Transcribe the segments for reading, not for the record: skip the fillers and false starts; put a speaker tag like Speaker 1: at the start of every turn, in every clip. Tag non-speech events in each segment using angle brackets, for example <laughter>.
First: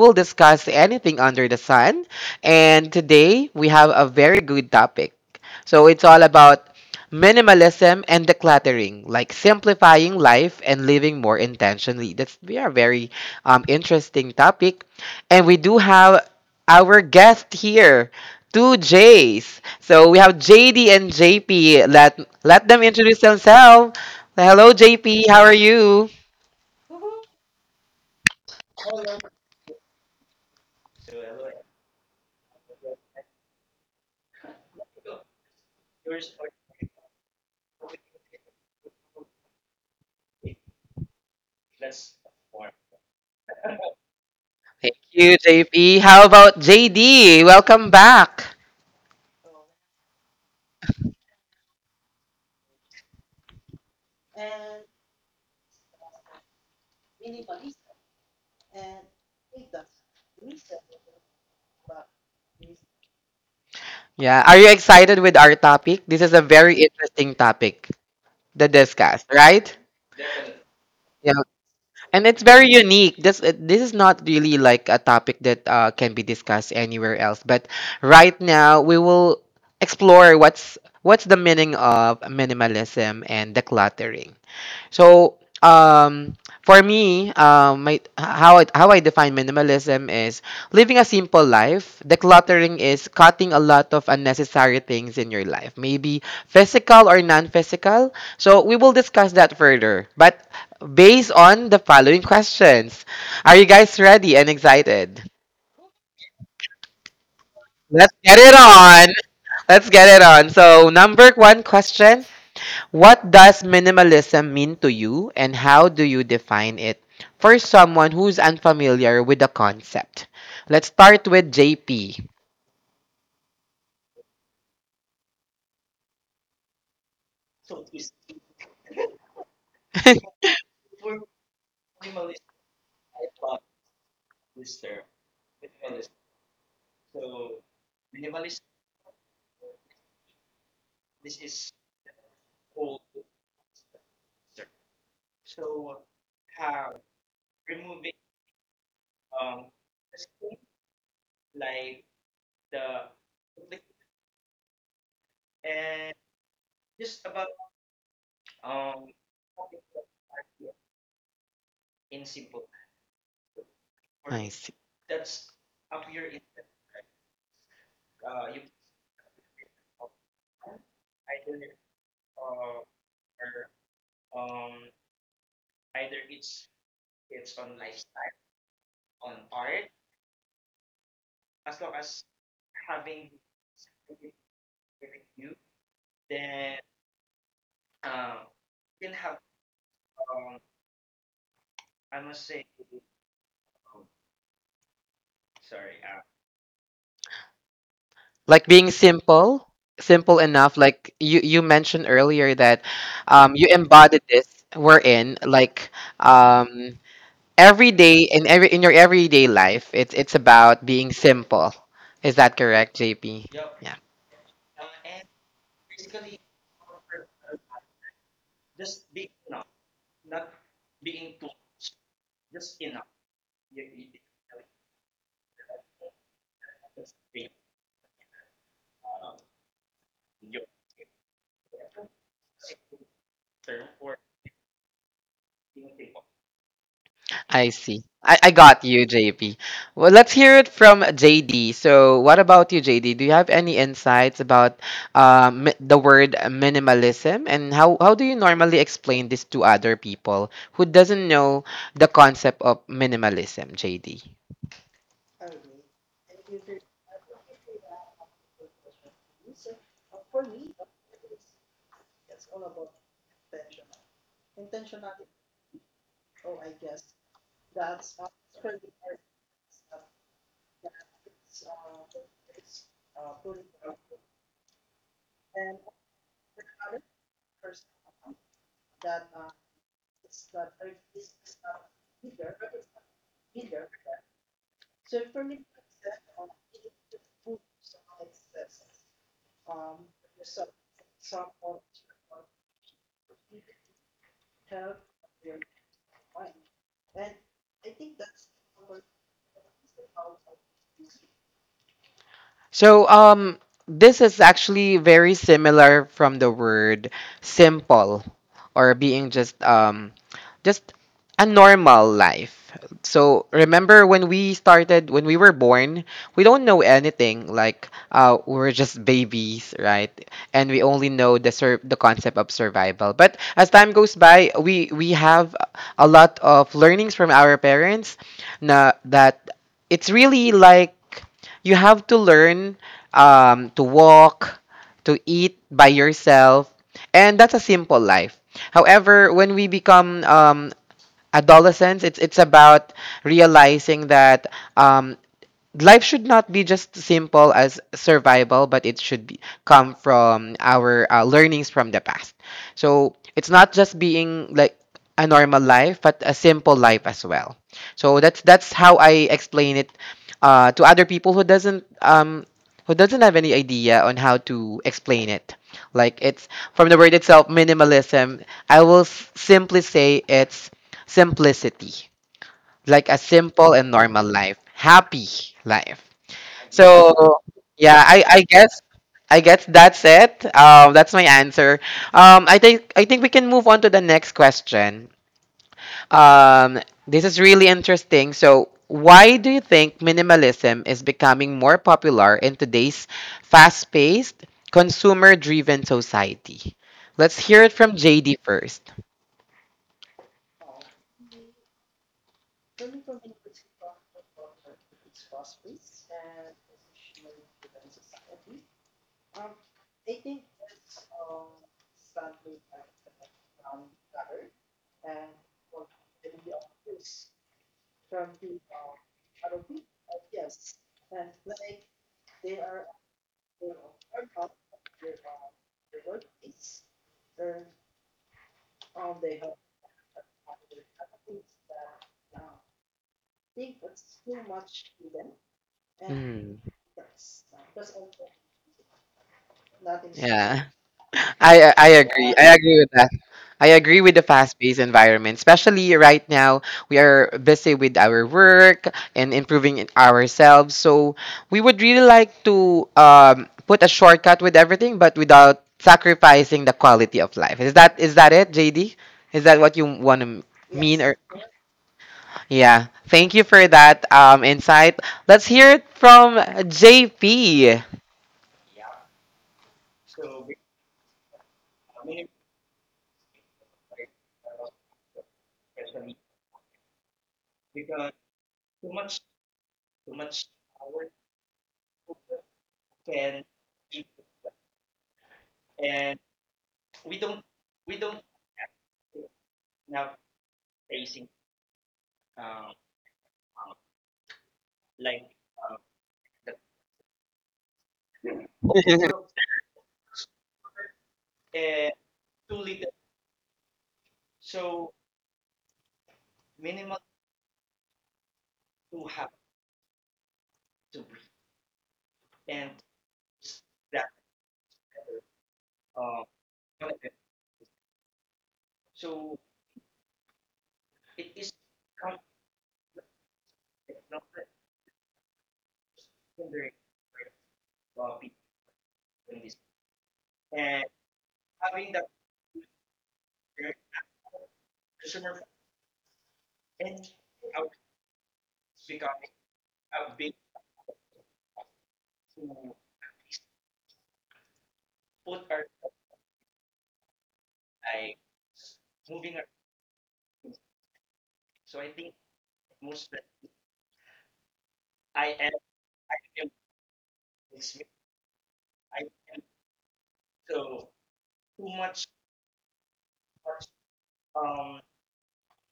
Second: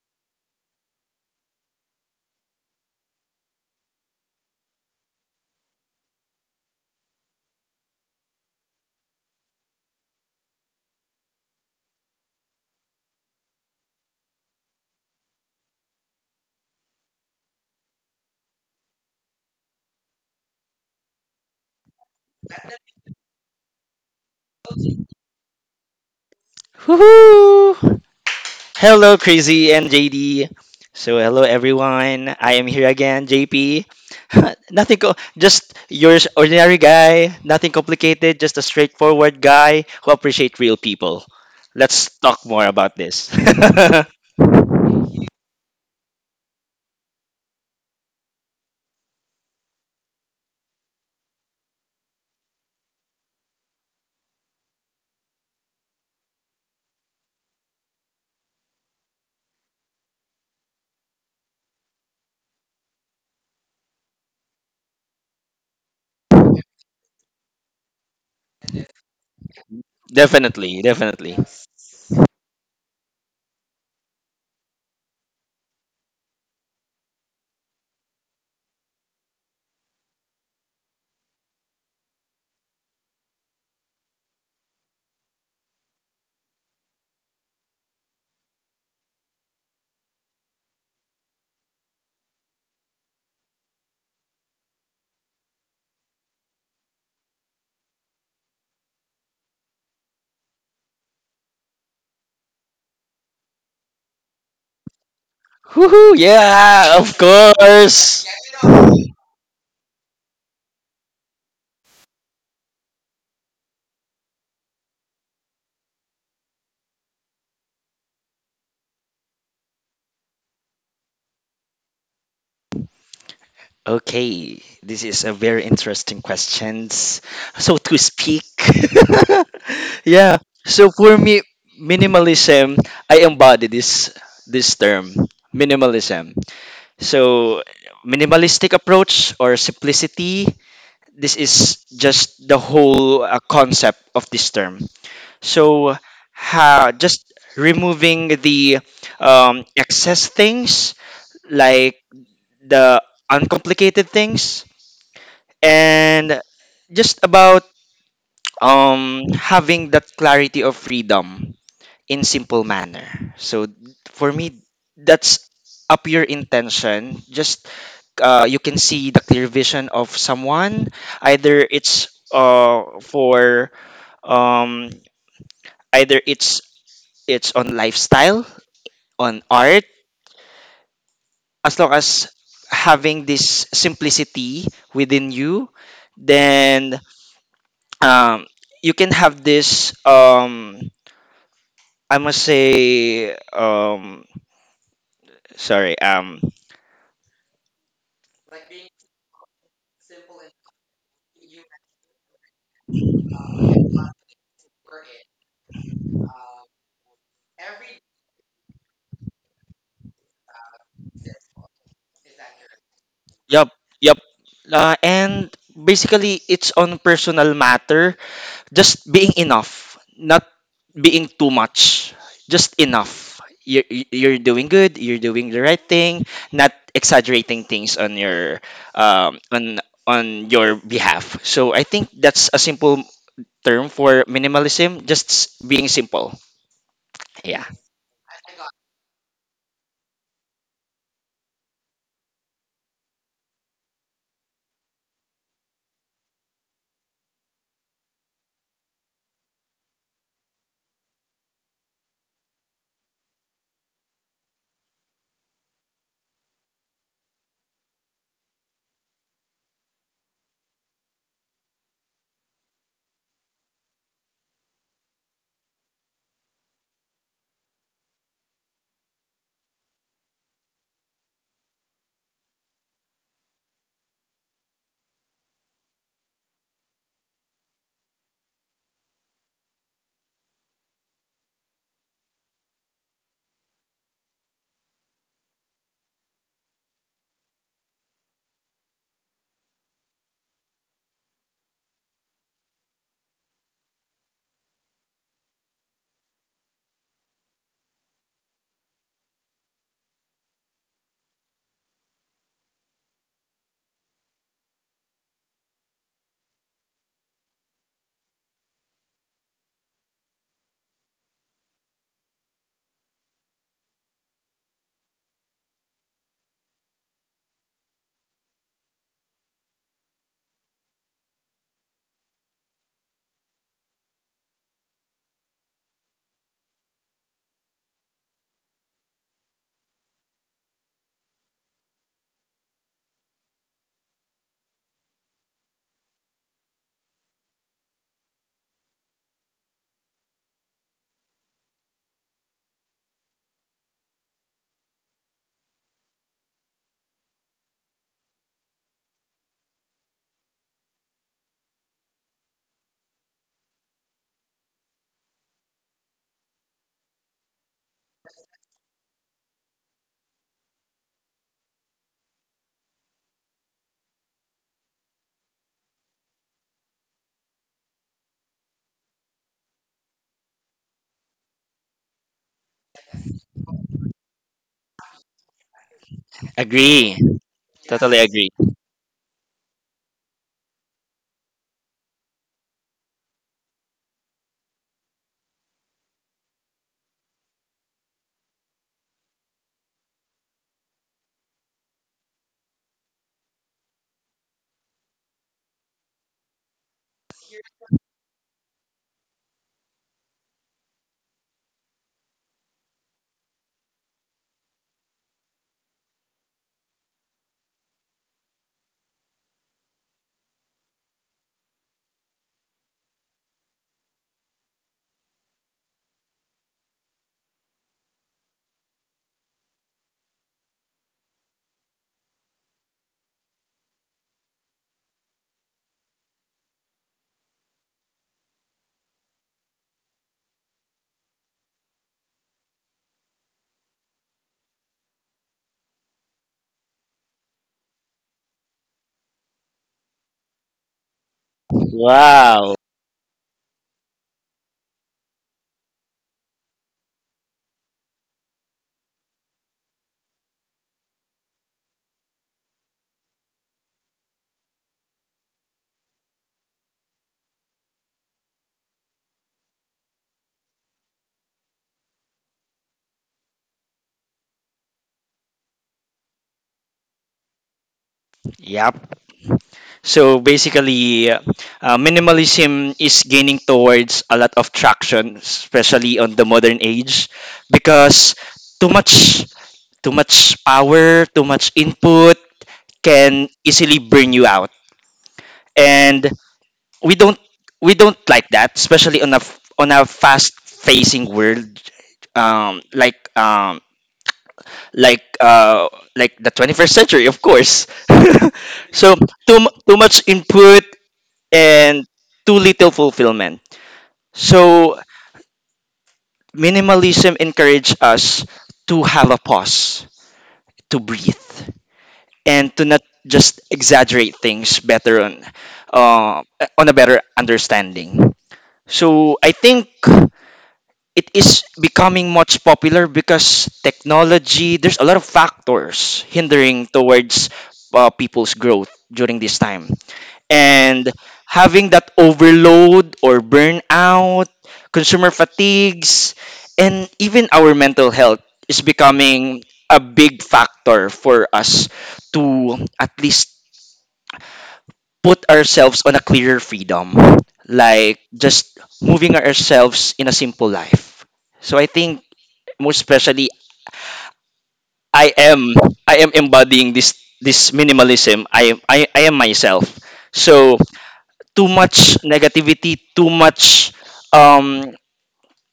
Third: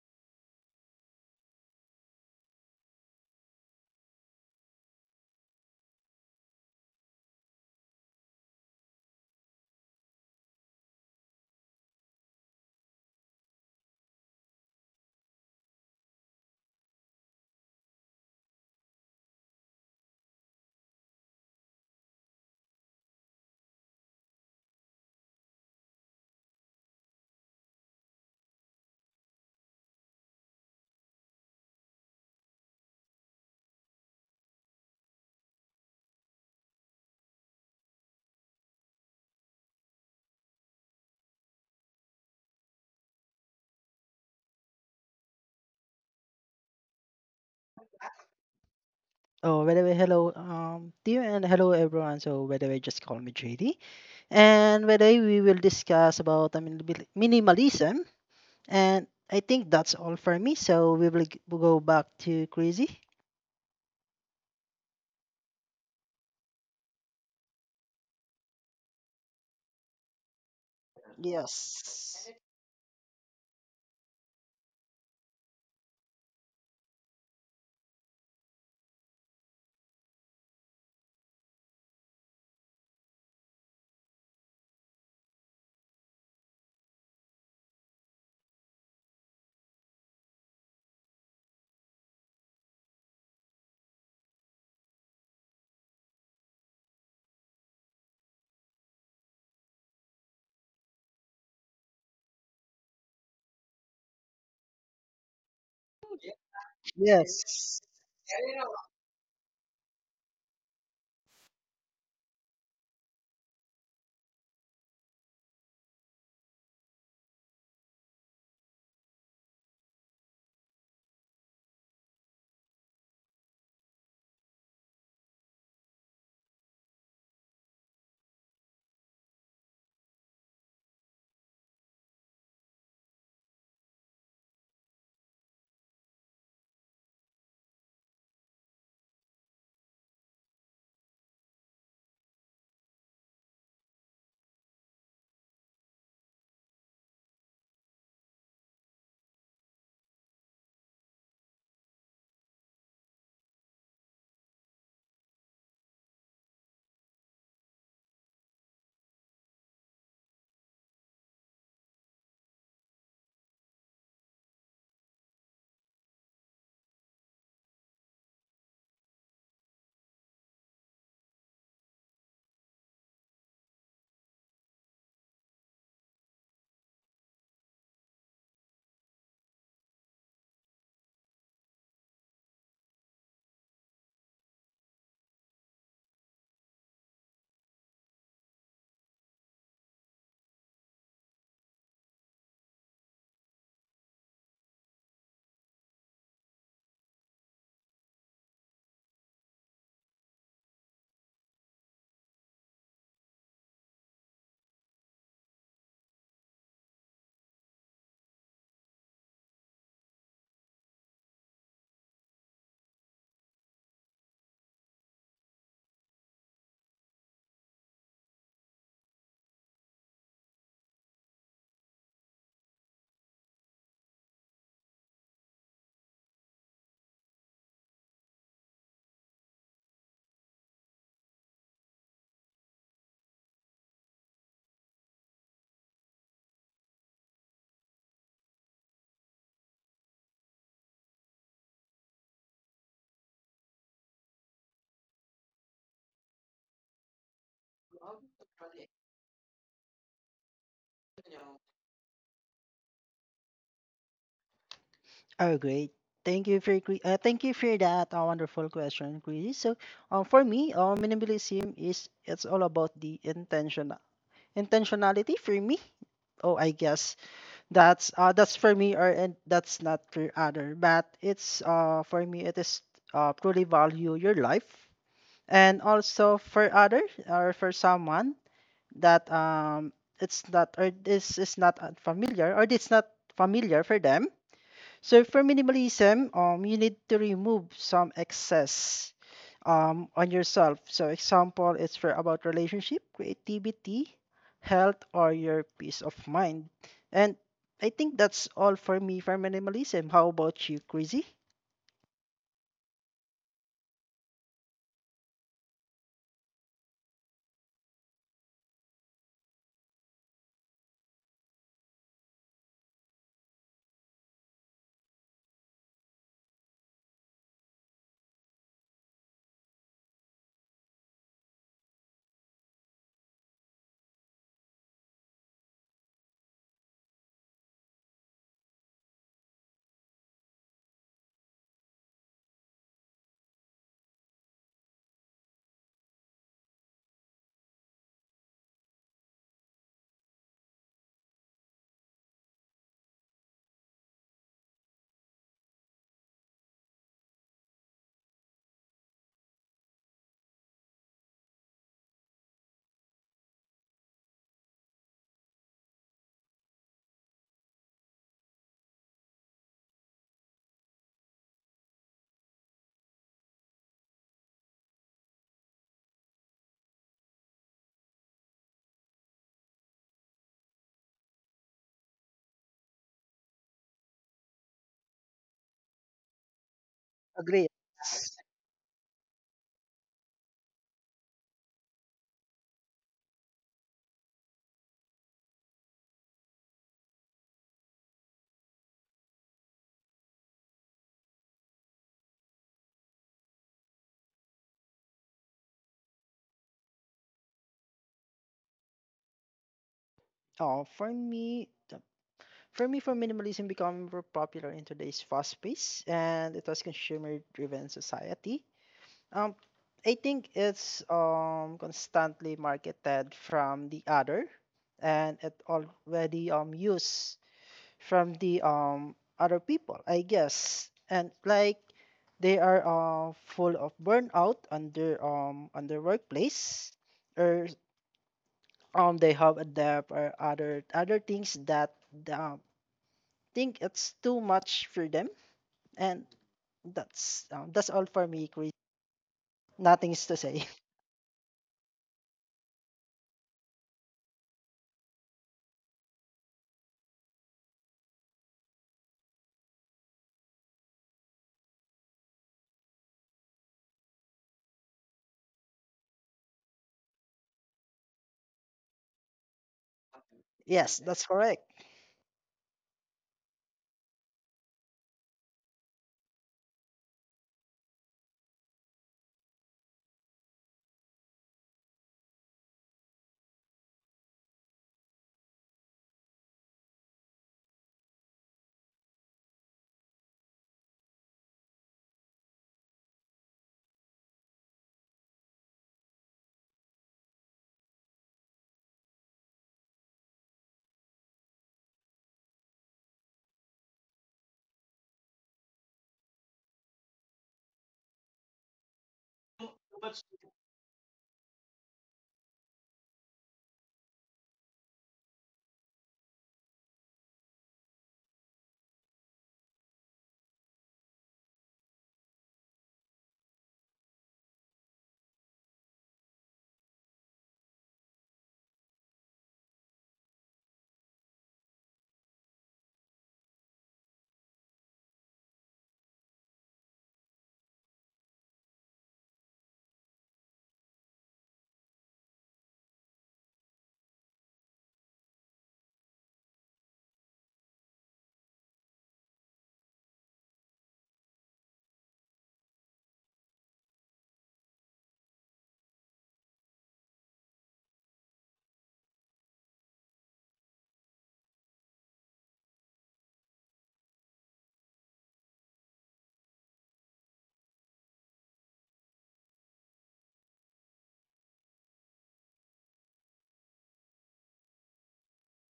Speaker 1: will discuss anything under the sun. And today we have a very good topic. So it's all about minimalism and decluttering, like simplifying life and living more intentionally. That's, we are very interesting topic. And we do have our guest here, two J's. So we have JD and JP. Let them introduce themselves. Hello, JP. How are you?
Speaker 2: Woohoo! Hello, Crazy and JD. So, hello everyone. I am here again, JP. <laughs> Nothing, just your ordinary guy. Nothing complicated. Just a straightforward guy who appreciate real people. Let's talk more about this.
Speaker 1: You, JP. How about JD? Welcome back.
Speaker 3: Oh, by the way, hello, to you, and hello everyone. So, by the way, just call me JD. And by the way, we will discuss about minimalism. And I think that's all for me. So we will go back to Crazy.
Speaker 1: Yeah, are you excited with our topic? This is a very interesting topic, the discuss, right?
Speaker 2: <laughs> Definitely, definitely.
Speaker 1: Yeah, and
Speaker 3: Yes.
Speaker 1: it's very unique. This this is not really like a topic that can be discussed anywhere else. But right now, we will explore what's the meaning of minimalism and decluttering. So, um, for me, my how I define minimalism is living a simple life. Decluttering is cutting a lot of unnecessary things in your life, maybe physical or non-physical. So we will discuss that further, but based on the following questions. Are you guys ready and excited?
Speaker 2: Woohoo! Yeah, of
Speaker 3: Yes.
Speaker 1: Let's
Speaker 2: course.
Speaker 1: get it on. Let's get it on. So, number one question. What does minimalism mean to you and how do you define it? For someone who's unfamiliar with the concept, let's start with JP.
Speaker 2: Okay, this is a very interesting questions. So to speak, <laughs>
Speaker 1: <laughs>
Speaker 2: yeah. So for me, minimalism, I embody this term, minimalism. So minimalistic approach or simplicity. This is just the whole concept of this term. So ha, just removing the excess things like the uncomplicated things, and just about having that clarity of freedom in simple manner. So for
Speaker 1: I
Speaker 2: me,
Speaker 1: see.
Speaker 2: that's a pure intention. Just you can see the clear vision of someone, either it's for um, either it's on lifestyle, on art. As long as having this simplicity within you, then um, you can have this I must say sorry
Speaker 1: Like being simple, simple enough. Like you mentioned earlier that you embodied this. We're in like um, every day in every in your everyday life. It's about being simple. Is that correct, JP?
Speaker 2: yup, yup. And basically, it's on personal matter, just being enough, not being too much, just enough. you're, you're doing good, you're doing the right thing, not exaggerating things on your um on on your behalf. So I think that's a simple term for minimalism, just being simple, yeah.
Speaker 1: I see. I got you, JP. Well, let's hear it from JD. So, what about you, JD? Do you have any insights about the word minimalism and how do you normally explain this to other people who doesn't know the concept of minimalism, JD?
Speaker 3: Oh, great. Thank you for that wonderful question, Crazy. So, for me, minimalism is it's all about the intentionality for me. Oh, I guess that's for me or and that's not for other, but it's for me it is truly value your life. And also for other, or for someone that it's not, or this is not familiar, or it's not familiar for them. So for minimalism, you need to remove some excess on yourself. So example, it's for about relationship, creativity, health, or your peace of mind. And I think that's all for me for minimalism. How about you, Crazy?
Speaker 1: So this is actually very similar from the word simple or being just a normal life. So remember when we started when we were born, we don't know anything like we were just babies, right? And we only know the the concept of survival. But as time goes by, we have a lot of learnings from our parents na that it's really like you have to learn to walk, to eat by yourself, and that's a simple life. However, when we become adolescents, it's about realizing that um, life should not be just simple as survival, but it should be, come from our learnings from the past. So it's not just being like a normal life, but a simple life as well. So that's how I explain it to other people who doesn't have any idea on how to explain it. Like it's from the word itself, minimalism. I will simply say it's simplicity, like a simple and normal life, happy life.
Speaker 2: Agree.
Speaker 1: So
Speaker 3: Agree.
Speaker 1: yeah,
Speaker 2: Totally agree.
Speaker 1: I guess that's it. That's my answer. I think we can move on to the next question. Um, this is really interesting. So, why do you think minimalism is becoming more popular in today's fast-paced, consumer-driven society? Let's hear it from JD first.
Speaker 3: Oh, for me, the- for me, for minimalism become more popular in today's fast pace, and it was consumer driven society. Um, I think it's constantly marketed from the other, and it already used from the other people, I guess. And like they are full of burnout under on their workplace, or they have a debt or other things that um, think it's too much for them. And that's all for me, Chris. Nothing's to
Speaker 1: Yeah.
Speaker 3: say. <laughs>
Speaker 1: I agree. Yeah. I Yeah.
Speaker 2: Wow.
Speaker 1: agree with that. I agree with the fast-paced environment, especially right now. We are busy with our work and improving it ourselves. So we would really like to put a shortcut with everything, but without sacrificing the quality of life. Is that it, JD? Is that what you want to
Speaker 3: Yes,
Speaker 1: mean? Or
Speaker 3: that's correct.
Speaker 1: yeah, thank you for that insight. Let's hear it from JP.
Speaker 2: Yep. So basically, minimalism is gaining towards a lot of traction, especially on the modern age, because too much, too much power, too much input can easily burn you out, and we don't, we don't like that, especially on a on a fast-facing world, um, like um, like uh like the 21st century, of course. <laughs> So too much input and too little fulfillment. So minimalism encourages us to have a pause, to breathe, and to not just exaggerate things better uh, on a better understanding. So I think it is becoming much popular because technology, there's a lot of factors hindering towards people's growth during this time, and having that overload or burnout, consumer fatigues, and even our mental health is becoming a big factor for us to at least put ourselves on a clearer freedom, like just moving ourselves in a simple life. So I think, most especially, I am, I am embodying this this minimalism. I am myself. So too much negativity, um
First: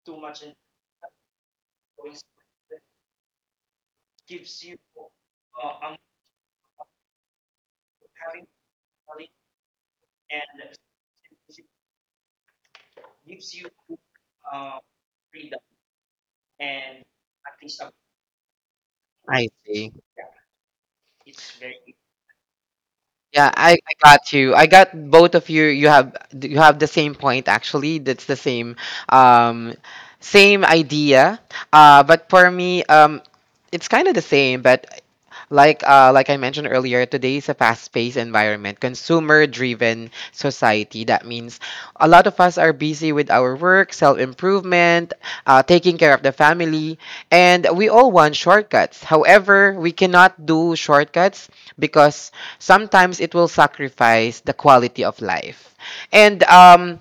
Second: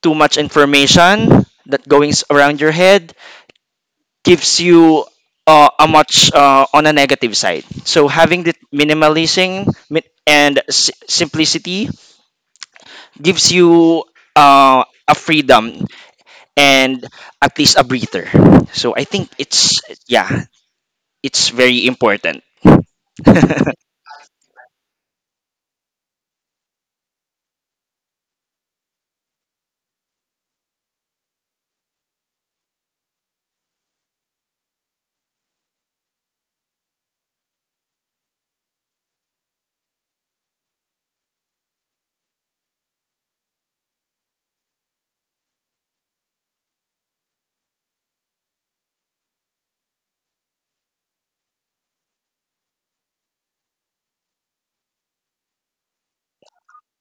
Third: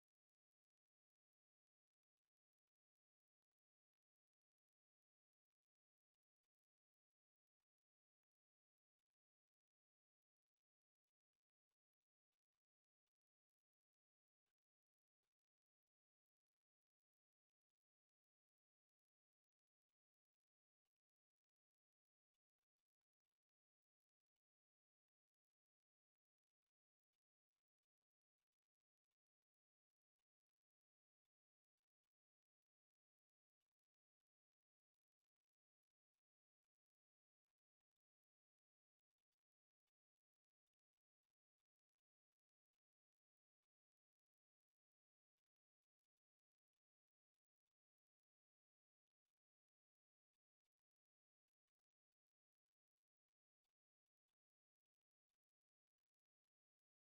Speaker 2: too much information that goings around your head gives you a much on a negative side. So having the minimalism and simplicity gives you a freedom, and at least a breather. So I think
Speaker 1: I
Speaker 2: it's,
Speaker 1: see.
Speaker 2: yeah, it's very important.
Speaker 1: Yeah, I
Speaker 2: <laughs>
Speaker 1: got you. I got both of you. You have the same point actually. That's the same um same idea. But for me it's kind of the same, but like I mentioned earlier, today is a fast-paced environment, consumer-driven society. That means a lot of us are busy with our work, self-improvement, taking care of the family, and we all want shortcuts. However, we cannot do shortcuts because sometimes it will sacrifice the quality of life. And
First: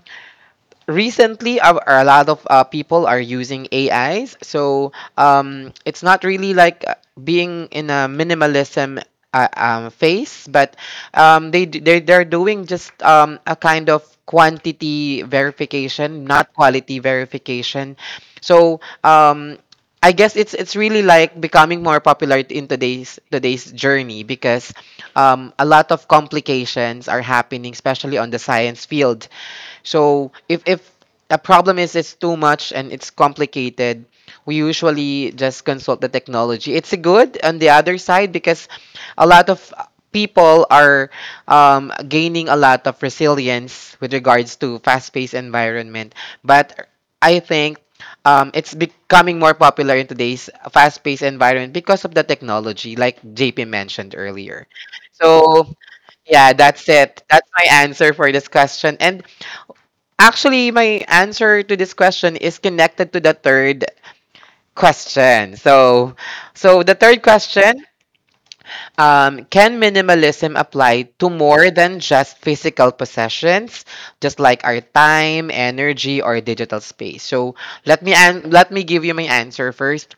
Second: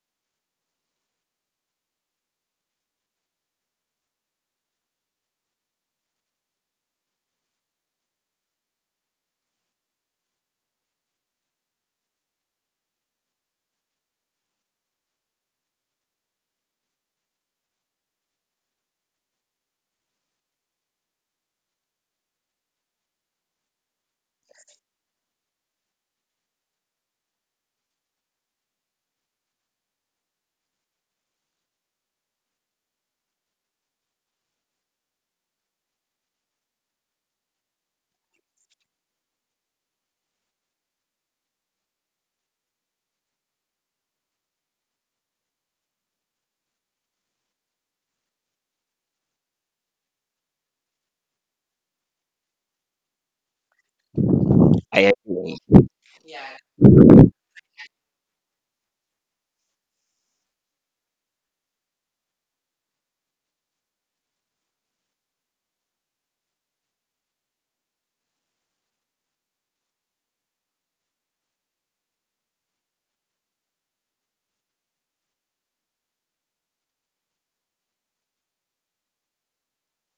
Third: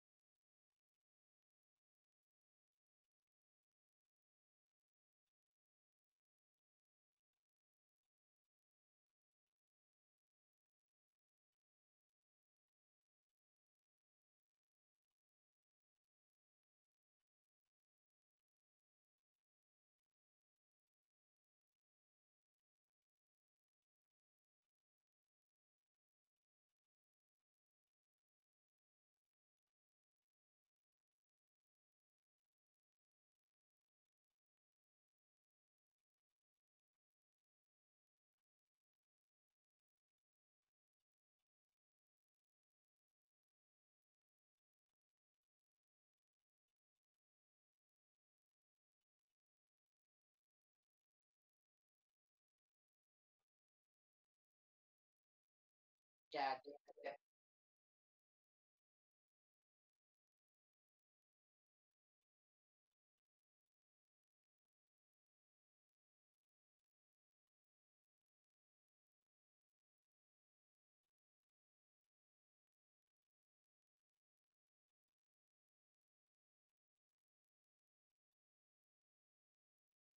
Speaker 1: recently a lot of people are using ais so it's not really like being in a minimalism phase but they they're doing just a kind of quantity verification not quality verification so I guess it's really like becoming more popular in today's journey because a lot of complications are happening, especially on the science field. So if a problem is it's too much and it's complicated, we usually just consult the technology. It's a good on the other side because a lot of people are gaining a lot of resilience with regards to fast-paced environment. But I think it's becoming more popular in today's fast-paced environment because of the technology, like JP mentioned earlier.
Speaker 2: I agree.
Speaker 1: So yeah, that's it. That's my answer for this question. And actually, my answer to this question is connected to the third question. So the third question, can minimalism apply to more than just physical possessions, just like our time, energy, or digital space? So, let me let me give you my answer first.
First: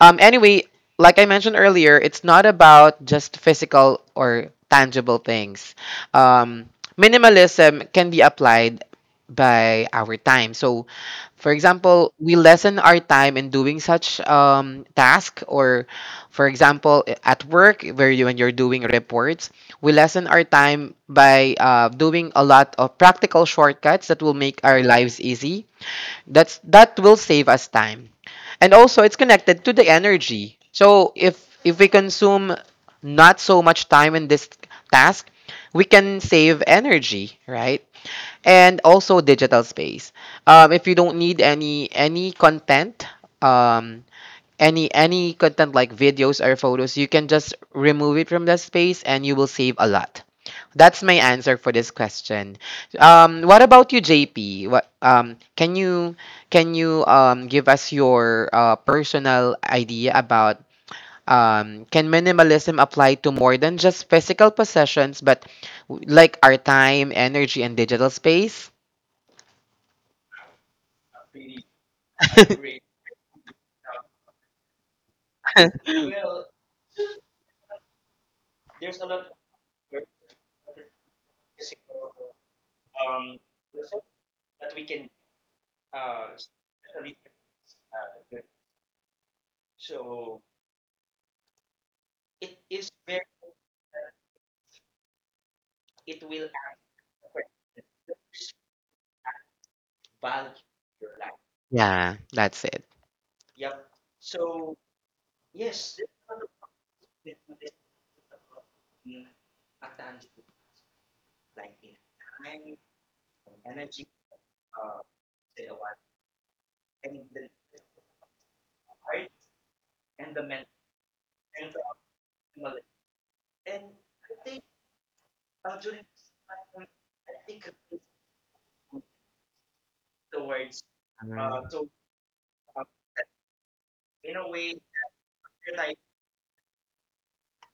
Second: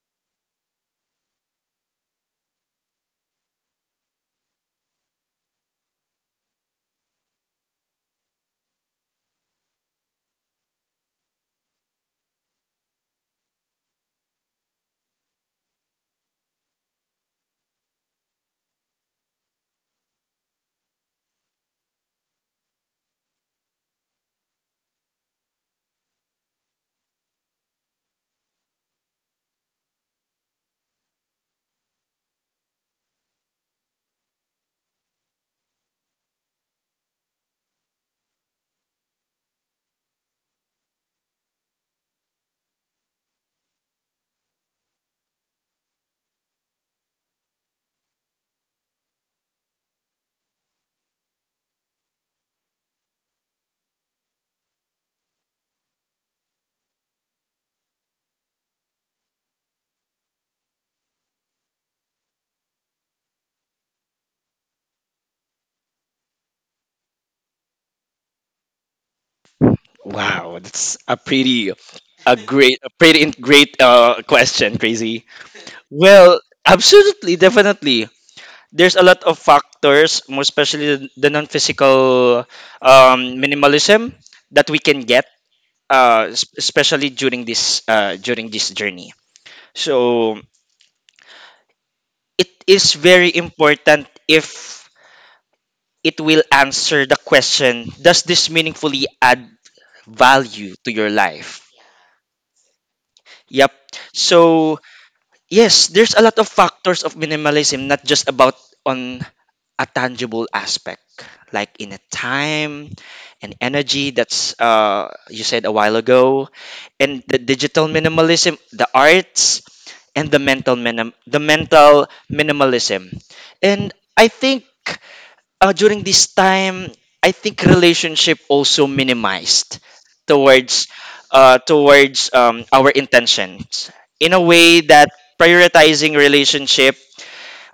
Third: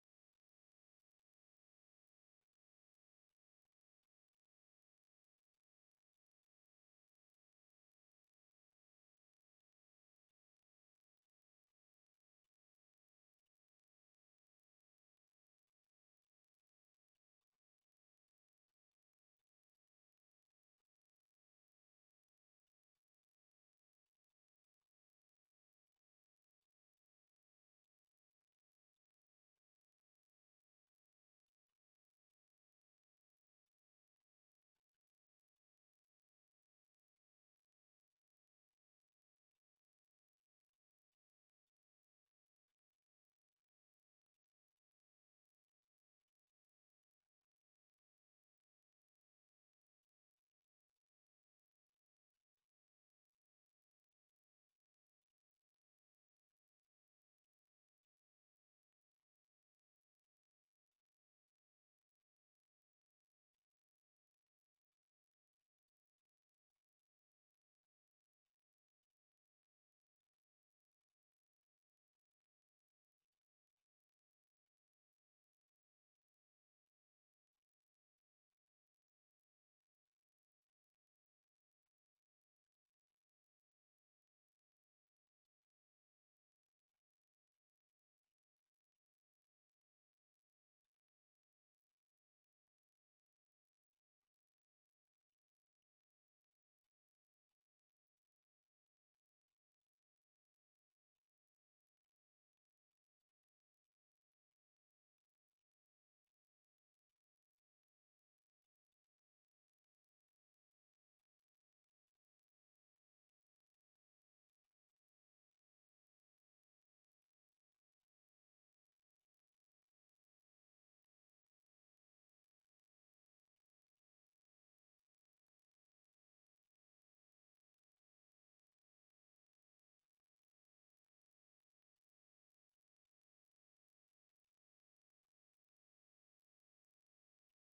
Speaker 1: Anyway, like I mentioned earlier, it's not about just physical or tangible things. Um, minimalism can be applied by our time. So, for example, we lessen our time in doing such task, or for example, at work where you when you're doing reports, we lessen our time by doing a lot of practical shortcuts that will make our lives easy, that will save us time. And also it's connected to the energy. So if we consume not so much time in this task, we can save energy, right? And also digital space. If you don't need any content, um, any content like videos or photos, you can just remove it from the space and you will save a lot. That's my answer for this question. What about you, JP? What, can you give us your personal idea about, can minimalism apply to more than just physical possessions, but like our time, energy and digital space?
Speaker 2: Wow, a great, a pretty great question, Crazy. Well, absolutely, definitely. There's a lot of factors, more especially the non-physical minimalism that we can get, especially during this journey. So it is very important if it will answer the question: does this meaningfully add value to your life.
Speaker 1: Yeah, that's it.
Speaker 2: Yep. So, yes, there's a lot of factors of minimalism, not just about on a tangible aspect, like in a time and energy that's you said a while ago, and the digital minimalism, the arts, and the mental the mental minimalism. And I think during this time, I think relationship also minimized towards towards our intentions, in a way that prioritizing relationship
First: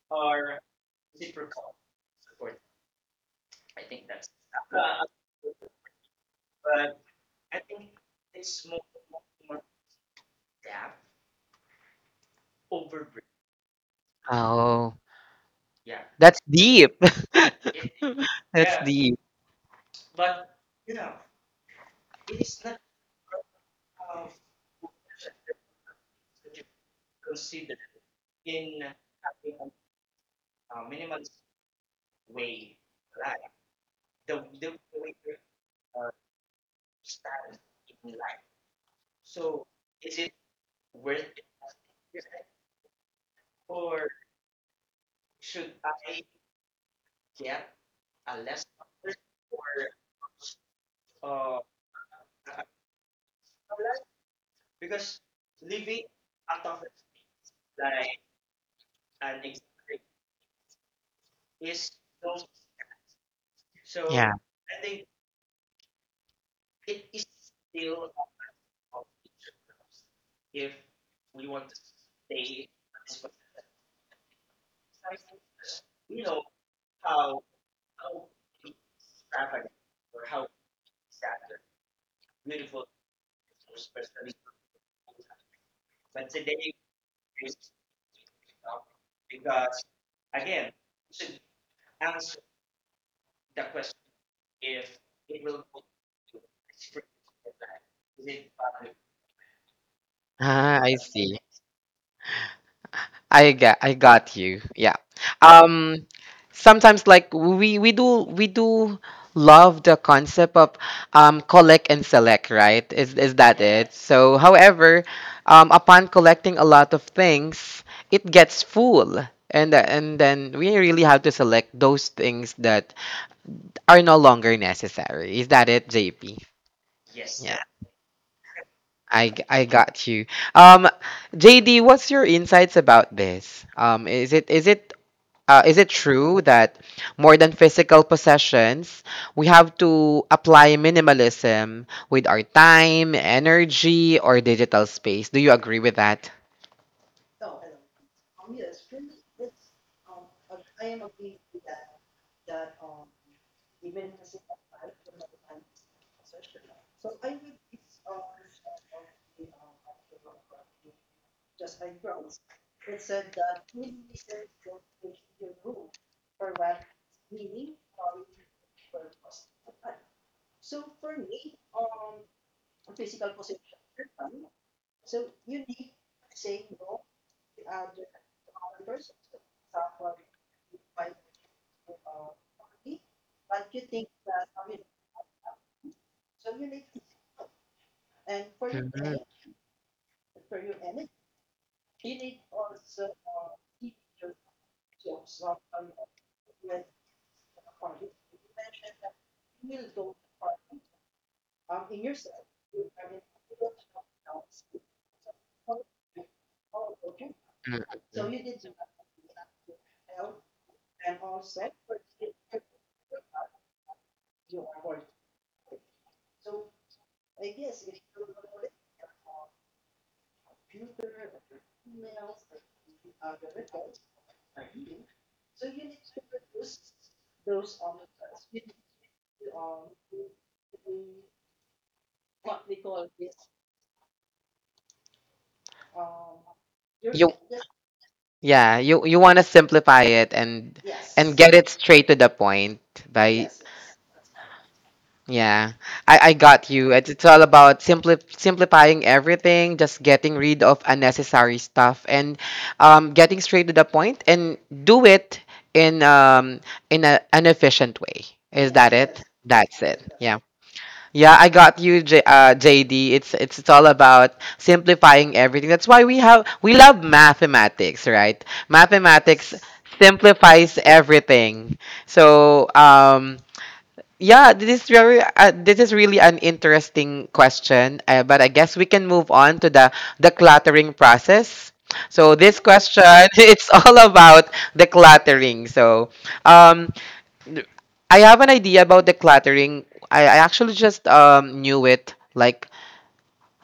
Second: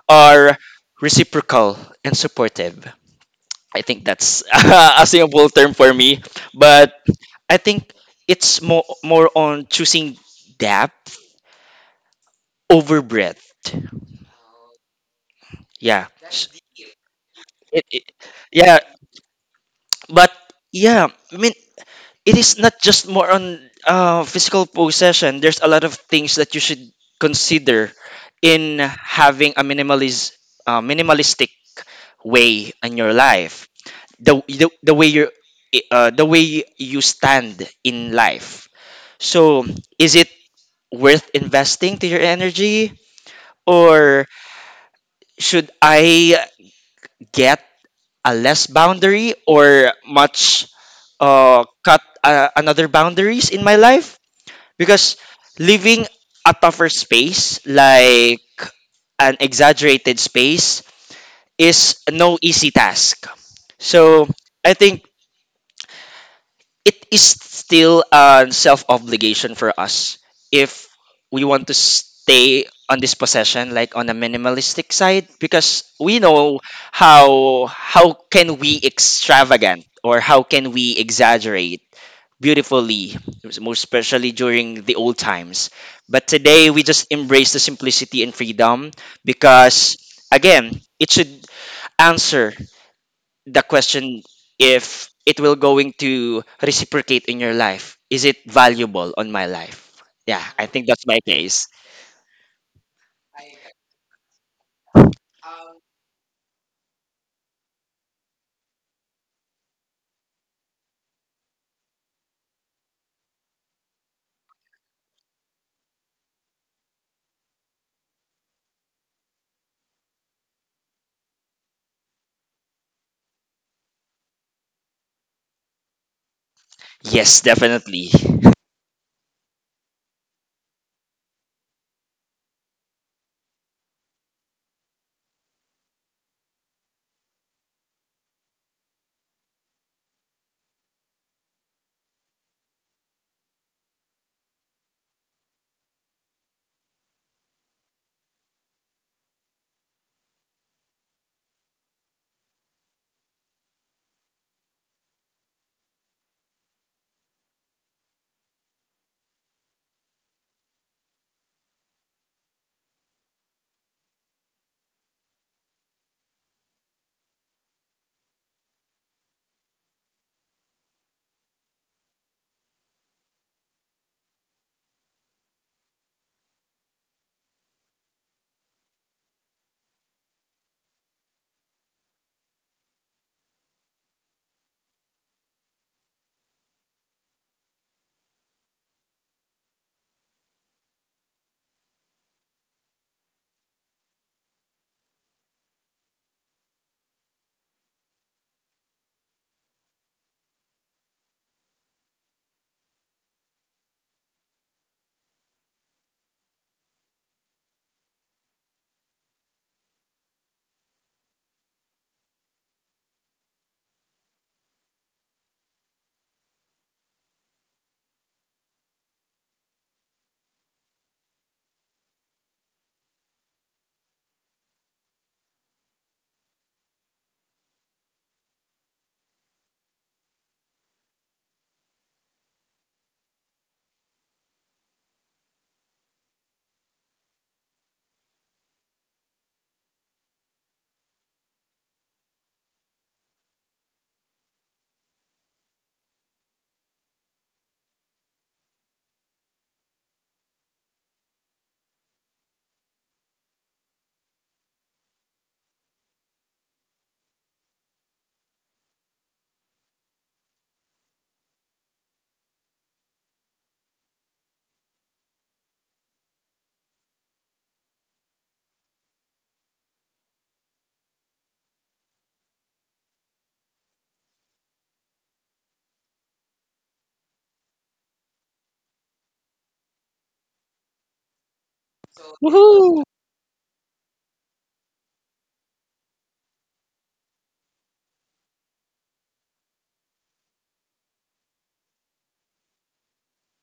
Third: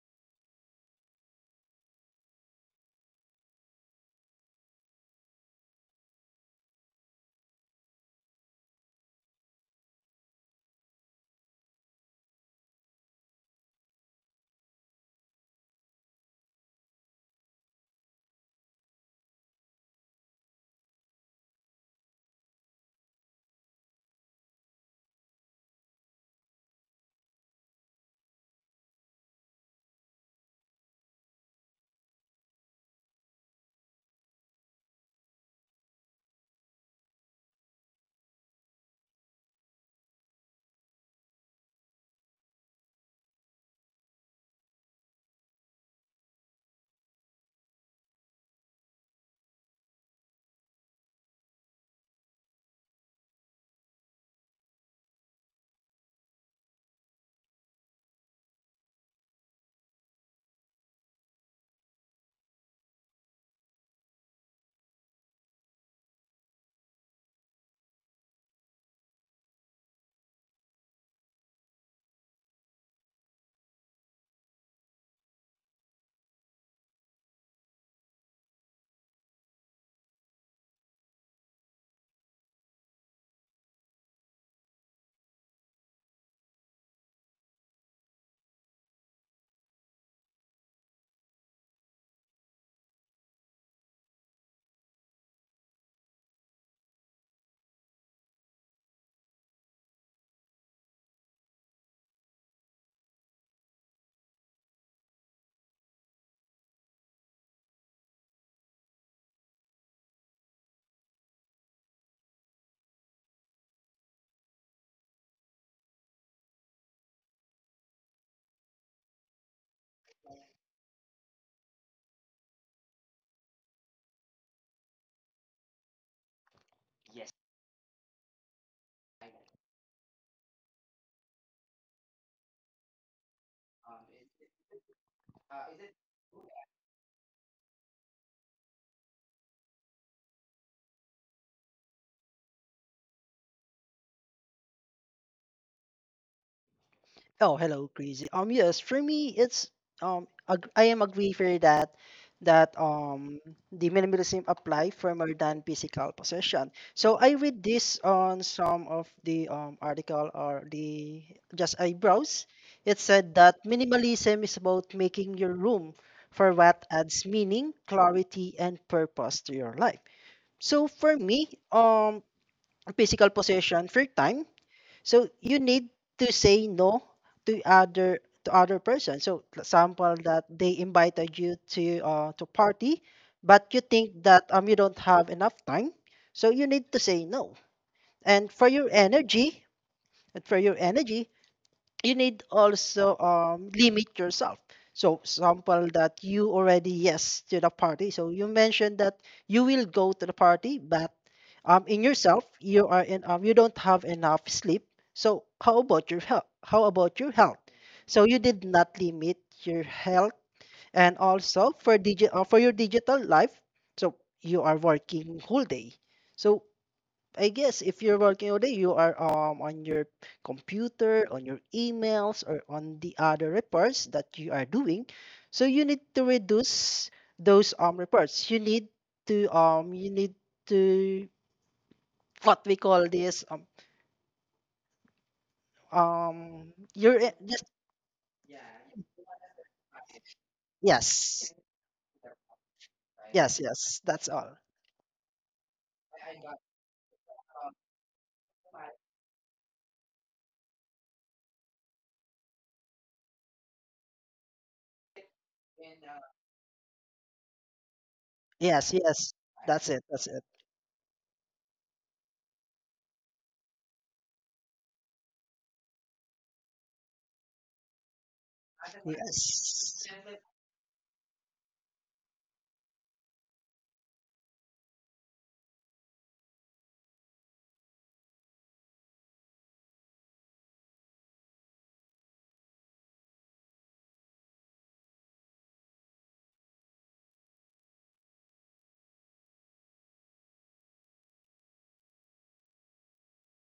Speaker 2: are reciprocal and supportive. I think that's <laughs> a simple term for me, but I think it's more on choosing depth over breadth.
Speaker 1: Oh,
Speaker 2: Yeah.
Speaker 1: that's deep.
Speaker 2: It- it-
Speaker 1: <laughs>
Speaker 2: yeah,
Speaker 1: That's deep.
Speaker 2: but yeah, I mean, it is not just more on physical possession. There's a lot of things that you should consider in having a minimalist, minimalistic way in your life. The way you the way you stand in life. So, is it worth investing to your energy, or should I get a less boundary or much cut another boundaries in my life? Because leaving a tougher space, like an exaggerated space, is no easy task. So
Speaker 1: Yeah.
Speaker 2: I think it is still a self obligation for us if we want to stay on this possession, like on a minimalistic side, because we know how can we extravagant or how can we exaggerate beautifully, most especially during the old times. But today, we just embrace the simplicity and freedom because, again, it should answer the question if it will going to reciprocate in your life. Is it valuable on my life? Yeah, I
Speaker 1: Ah,
Speaker 2: think
Speaker 1: I
Speaker 2: that's my
Speaker 1: see.
Speaker 2: case.
Speaker 1: I got you. Yeah. Um sometimes like we do love the concept of collect and select, right? Is that it? Yes, so however, upon collecting a lot of things, it gets full. And and then we really have to select those things that are no longer necessary. Is that it, JP?
Speaker 3: Yes.
Speaker 2: Yes, definitely.
Speaker 1: I got you. Um, JD, what's your insights about this? Is it true that more than physical possessions, we have to apply minimalism with our time, energy, or digital space? Do you agree with that?
Speaker 3: Oh, hello, Crazy. Yes, for me, I am agree for that, that the minimalism apply for more than physical possession. So I read this on some of the article, or the just I browse. It said that minimalism is about making your room for what adds meaning, clarity, and purpose to your life. So for me, physical possession for time. So you need to say no to other person. So example that they invited you to party, but you think that you don't have enough time, so you need to say no. And for your
Speaker 1: Mhm.
Speaker 3: energy, and for your energy, you need also limit yourself. So, example that you already yes to the party. So you mentioned that you will go to the party, but in yourself you are in you don't have enough sleep. So how about your health? So you did not limit your health, and also for for your digital life. So you are working whole day. So I guess if you're working all day, you are on your computer, on your emails, or on the other reports that you are doing. So you need to reduce those reports. You need to what we call this you're
Speaker 1: You
Speaker 3: just
Speaker 1: Yeah, you want to simplify it and get
Speaker 3: yes
Speaker 1: it straight to the point by.
Speaker 3: yes yes that's all
Speaker 1: Yeah, I got you. It's all about simplifying everything, just getting rid of unnecessary stuff and getting straight to the point and do it in an efficient way. Is that
Speaker 3: yes
Speaker 1: it?
Speaker 3: yes
Speaker 1: That's it.
Speaker 3: that's
Speaker 1: Yeah.
Speaker 3: it
Speaker 1: Yeah, I got you, J JD. It's all about simplifying everything. That's why we love mathematics, right? Mathematics
Speaker 3: yes.
Speaker 1: simplifies everything. So, yeah, this is very this is really an interesting question, but I guess we can move on to the cluttering process. So this question,
Speaker 2: Woohoo!
Speaker 1: <laughs> it's all about the decluttering. So um, I have an idea about decluttering. I actually just knew it like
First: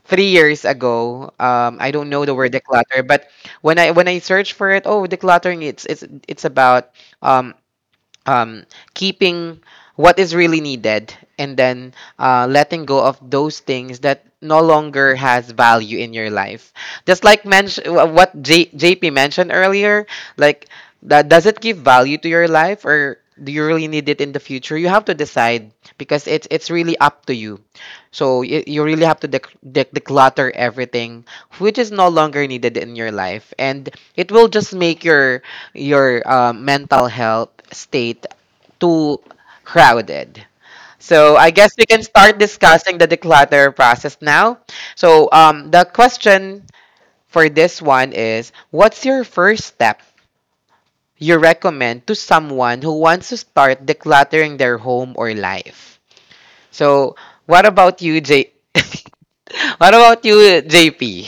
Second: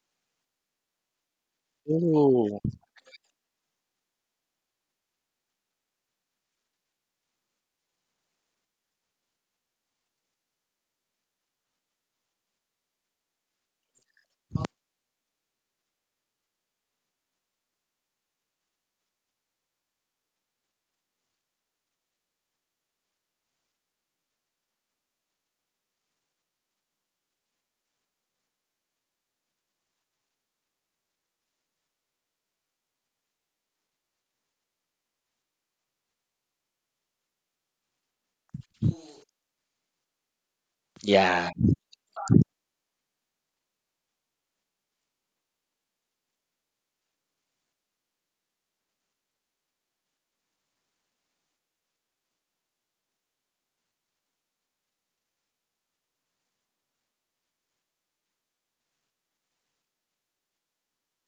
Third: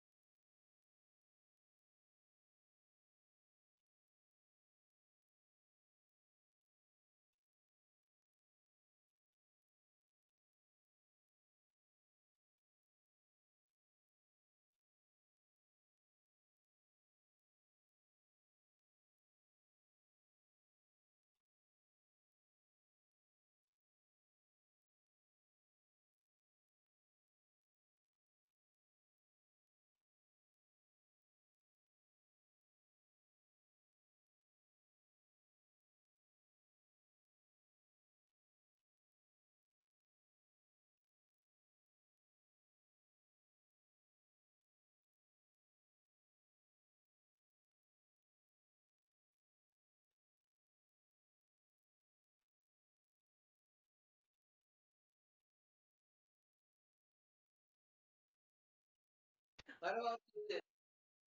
Speaker 1: 3 years ago. I don't know the word
Speaker 2: Ooh,
Speaker 1: declutter, but when I search for it, oh, decluttering, it's about um, keeping what is really needed and then letting go of those things that no longer has value in your life, just like mention what jp mentioned earlier, like, that does it give value to your life or do you really need it in the future? You have to decide because it's really up to you. So you really have to declutter everything which is no longer needed in your life, and it will just make your mental health state too crowded. So
Speaker 2: yeah.
Speaker 1: I guess we can start discussing the declutter process now. So the question for this one is, what's your first step you recommend to someone who wants to start decluttering their home or life? So what about you, J? <laughs> What about you, JP?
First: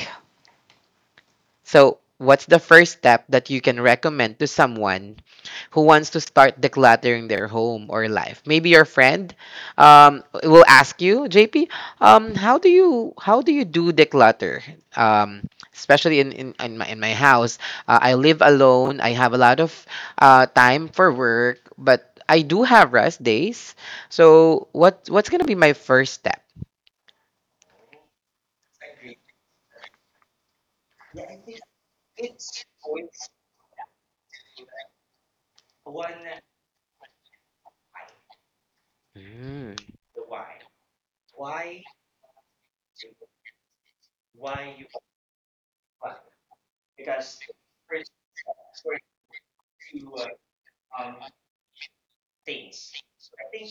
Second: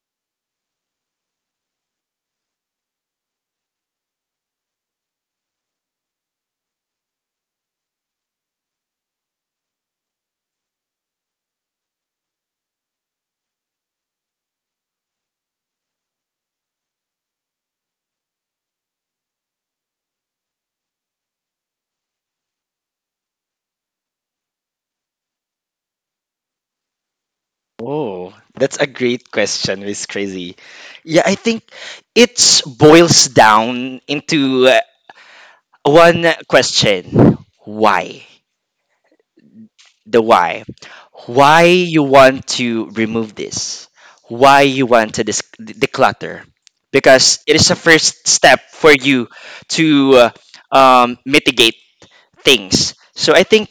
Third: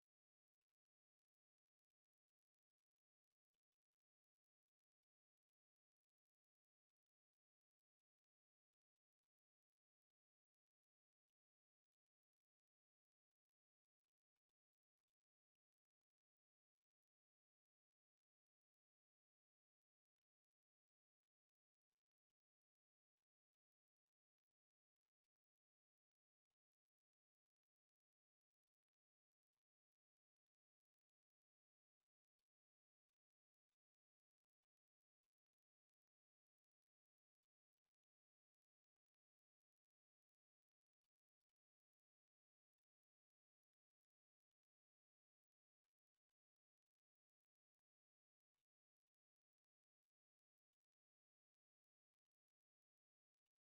Speaker 1: So what's the first step that you can recommend to someone who wants to start decluttering their home or life. Maybe your friend will ask you, JP, how do you do declutter? Um, Especially in my in my house, I live alone. I have a lot of time for work, but I do have rest days. So what's gonna be my first step?
Speaker 2: Oh, that's a great question, Miss Crazy. Yeah, I think it boils down into one question. Why?
Speaker 1: Mm,
Speaker 2: The why. Why you want to remove this? Why you want to declutter? Because it is a first step for you to mitigate things. So I think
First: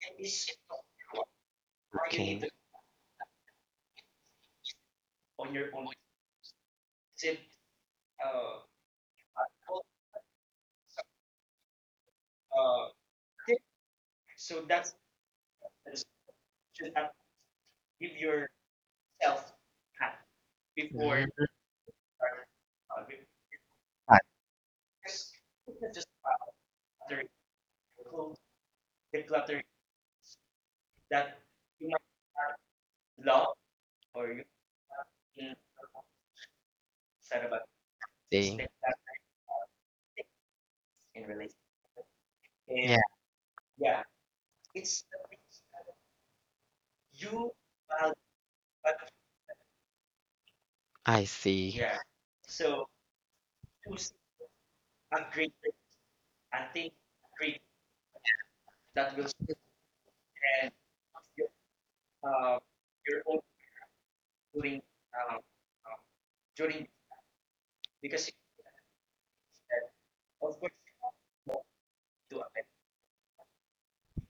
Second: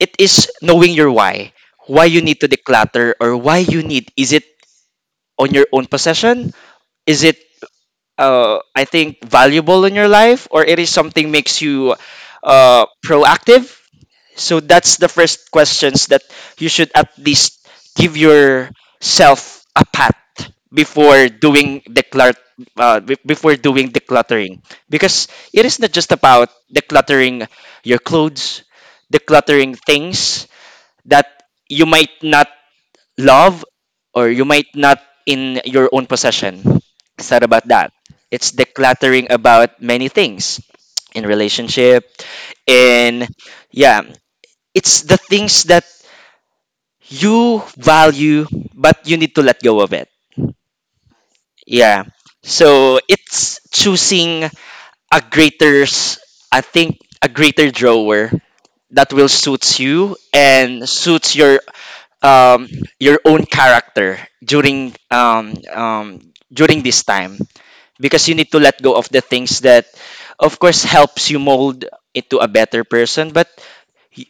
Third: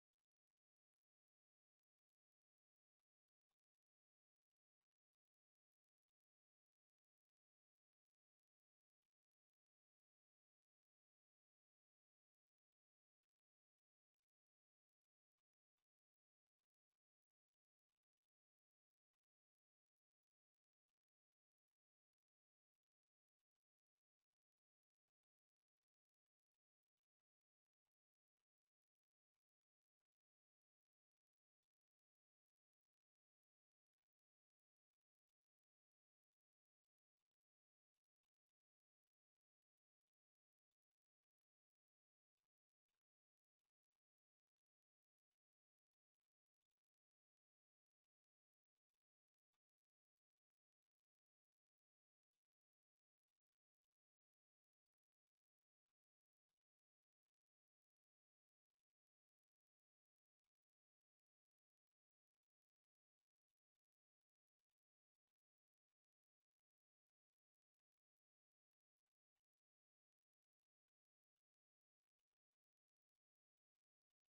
Speaker 2: it is knowing your why. Why you
Speaker 1: okay.
Speaker 2: need to declutter or why you need. Is it on your own possession? Is it I think valuable in your life, or it is something makes you proactive. So that's the first questions that you should at least give yourself a pat before
Speaker 1: Mm,
Speaker 2: doing before doing decluttering, because it is not just about decluttering your clothes, decluttering things that you might not love, or you might not in your own possession. It's not about that. It's
Speaker 1: Saturday.
Speaker 2: decluttering about many things in relationship,
Speaker 1: Yeah,
Speaker 2: and yeah, it's the things that you value but you need to let go of it.
Speaker 1: I see.
Speaker 2: Yeah. So it's choosing a greater s- I think a greater drawer that will suits you and suits um, your own character during during this time, because you need to let go of the things that of course helps you mold into a better person, but y-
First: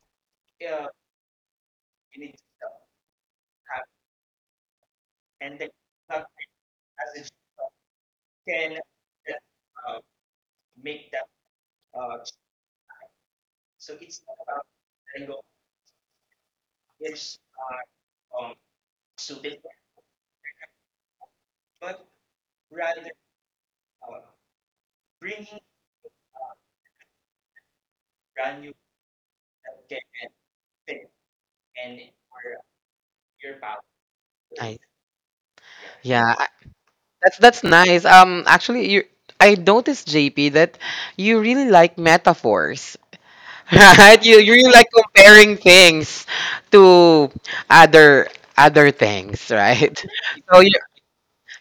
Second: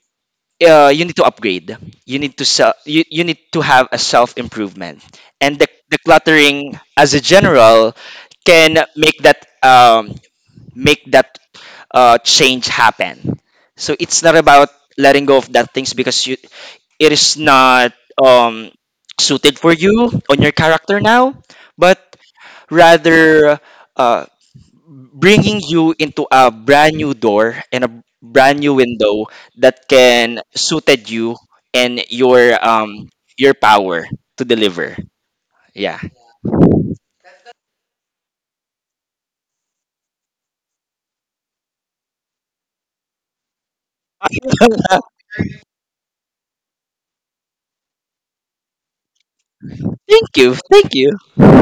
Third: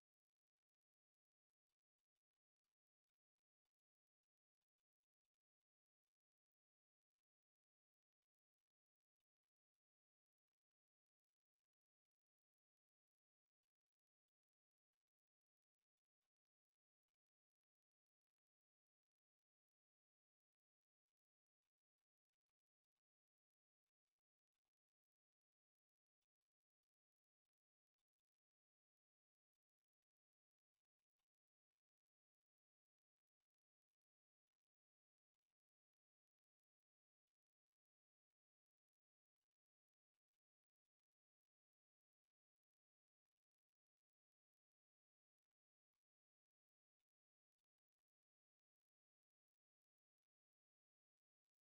Speaker 2: you need to upgrade, you need to you need to have a self improvement, and the cluttering as a general can make that change happen. So it's not about letting go of that things because you, it is not um, suited for you on your character now, but rather uh, bringing you into a brand new door and a brand new window that can suited you and your power to
Speaker 1: I
Speaker 2: deliver. Yeah.
Speaker 1: yeah, that's nice. Actually, you I noticed JP that you really like metaphors, <laughs> right? You really like
Speaker 2: <laughs>
Speaker 1: comparing things to other other things, right?
Speaker 2: Thank
Speaker 1: <laughs>
Speaker 2: you.
Speaker 1: So you
Speaker 2: Thank you.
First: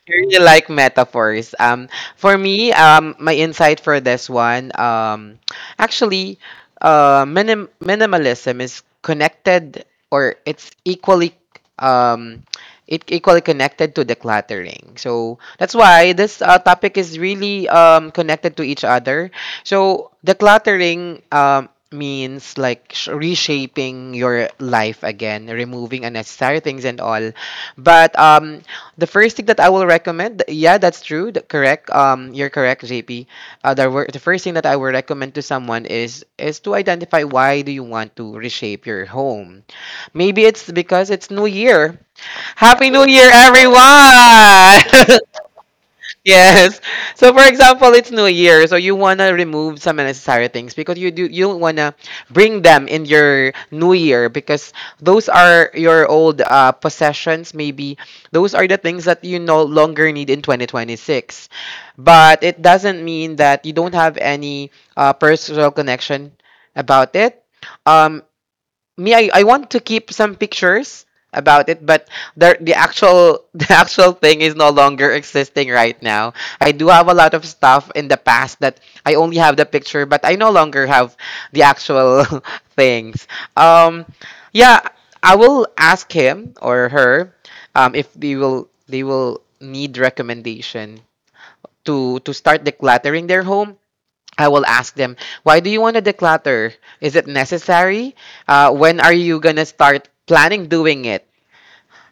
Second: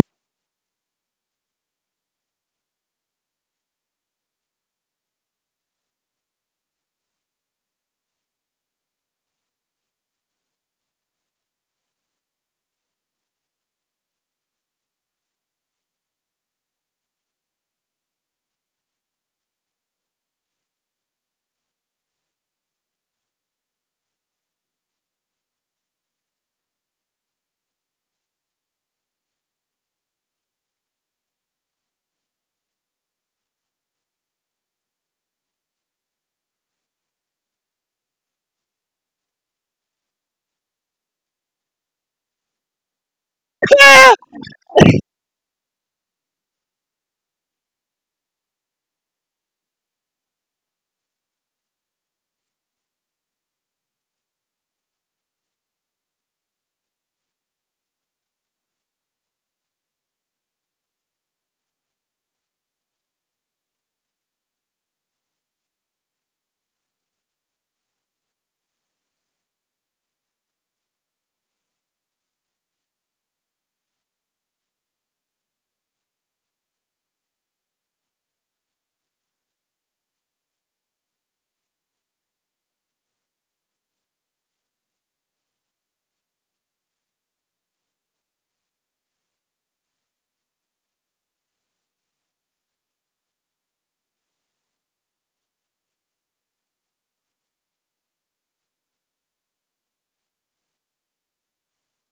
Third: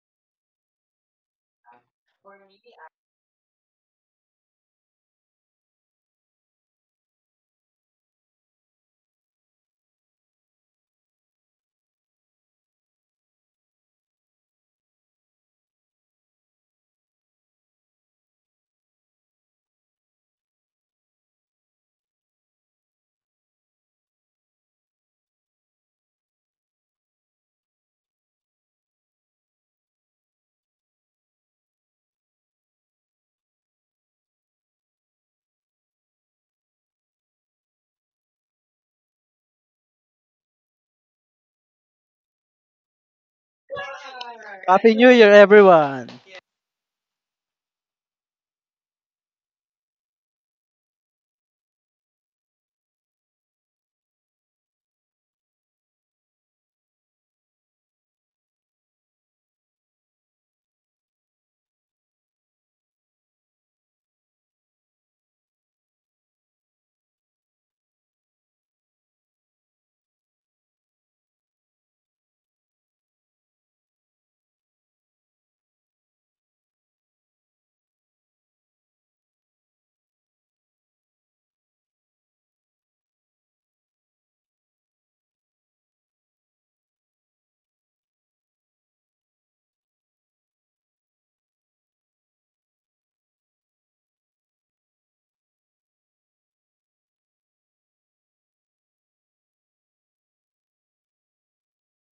Speaker 1: really like metaphors. For me, my insight for this one, actually, minimalism is connected or it's equally um it equally connected to decluttering, so that's why this topic is really connected to each other. So decluttering means like reshaping your life again, removing unnecessary things and all, but the first thing that I will recommend, yeah, that's true, correct. You're correct, JP. The first thing that I will recommend to someone is to identify why do you want to reshape your home. Maybe it's because it's New Year. Happy New Year,
Speaker 2: <laughs>
Speaker 3: Happy New
Speaker 1: everyone! <laughs>
Speaker 3: Year, everyone!
Speaker 1: <laughs> Yes. So for example, it's New Year, so you wanna remove some unnecessary things because you don't wanna bring them in your New Year because those are your old possessions. Maybe those are the things that you no longer need in 2026. But it doesn't mean that you don't have any personal connection about it. Um, me I want to keep some pictures about it, but the actual <laughs> the actual thing is no longer existing right now. I do have a lot of stuff in the past that I only have the picture, but I no longer have the actual <laughs> things. Um, yeah, I will ask him or her if they will need recommendation to start decluttering their home. I will ask them, why do you want to declutter? Is it necessary? When are you going to start planning doing it?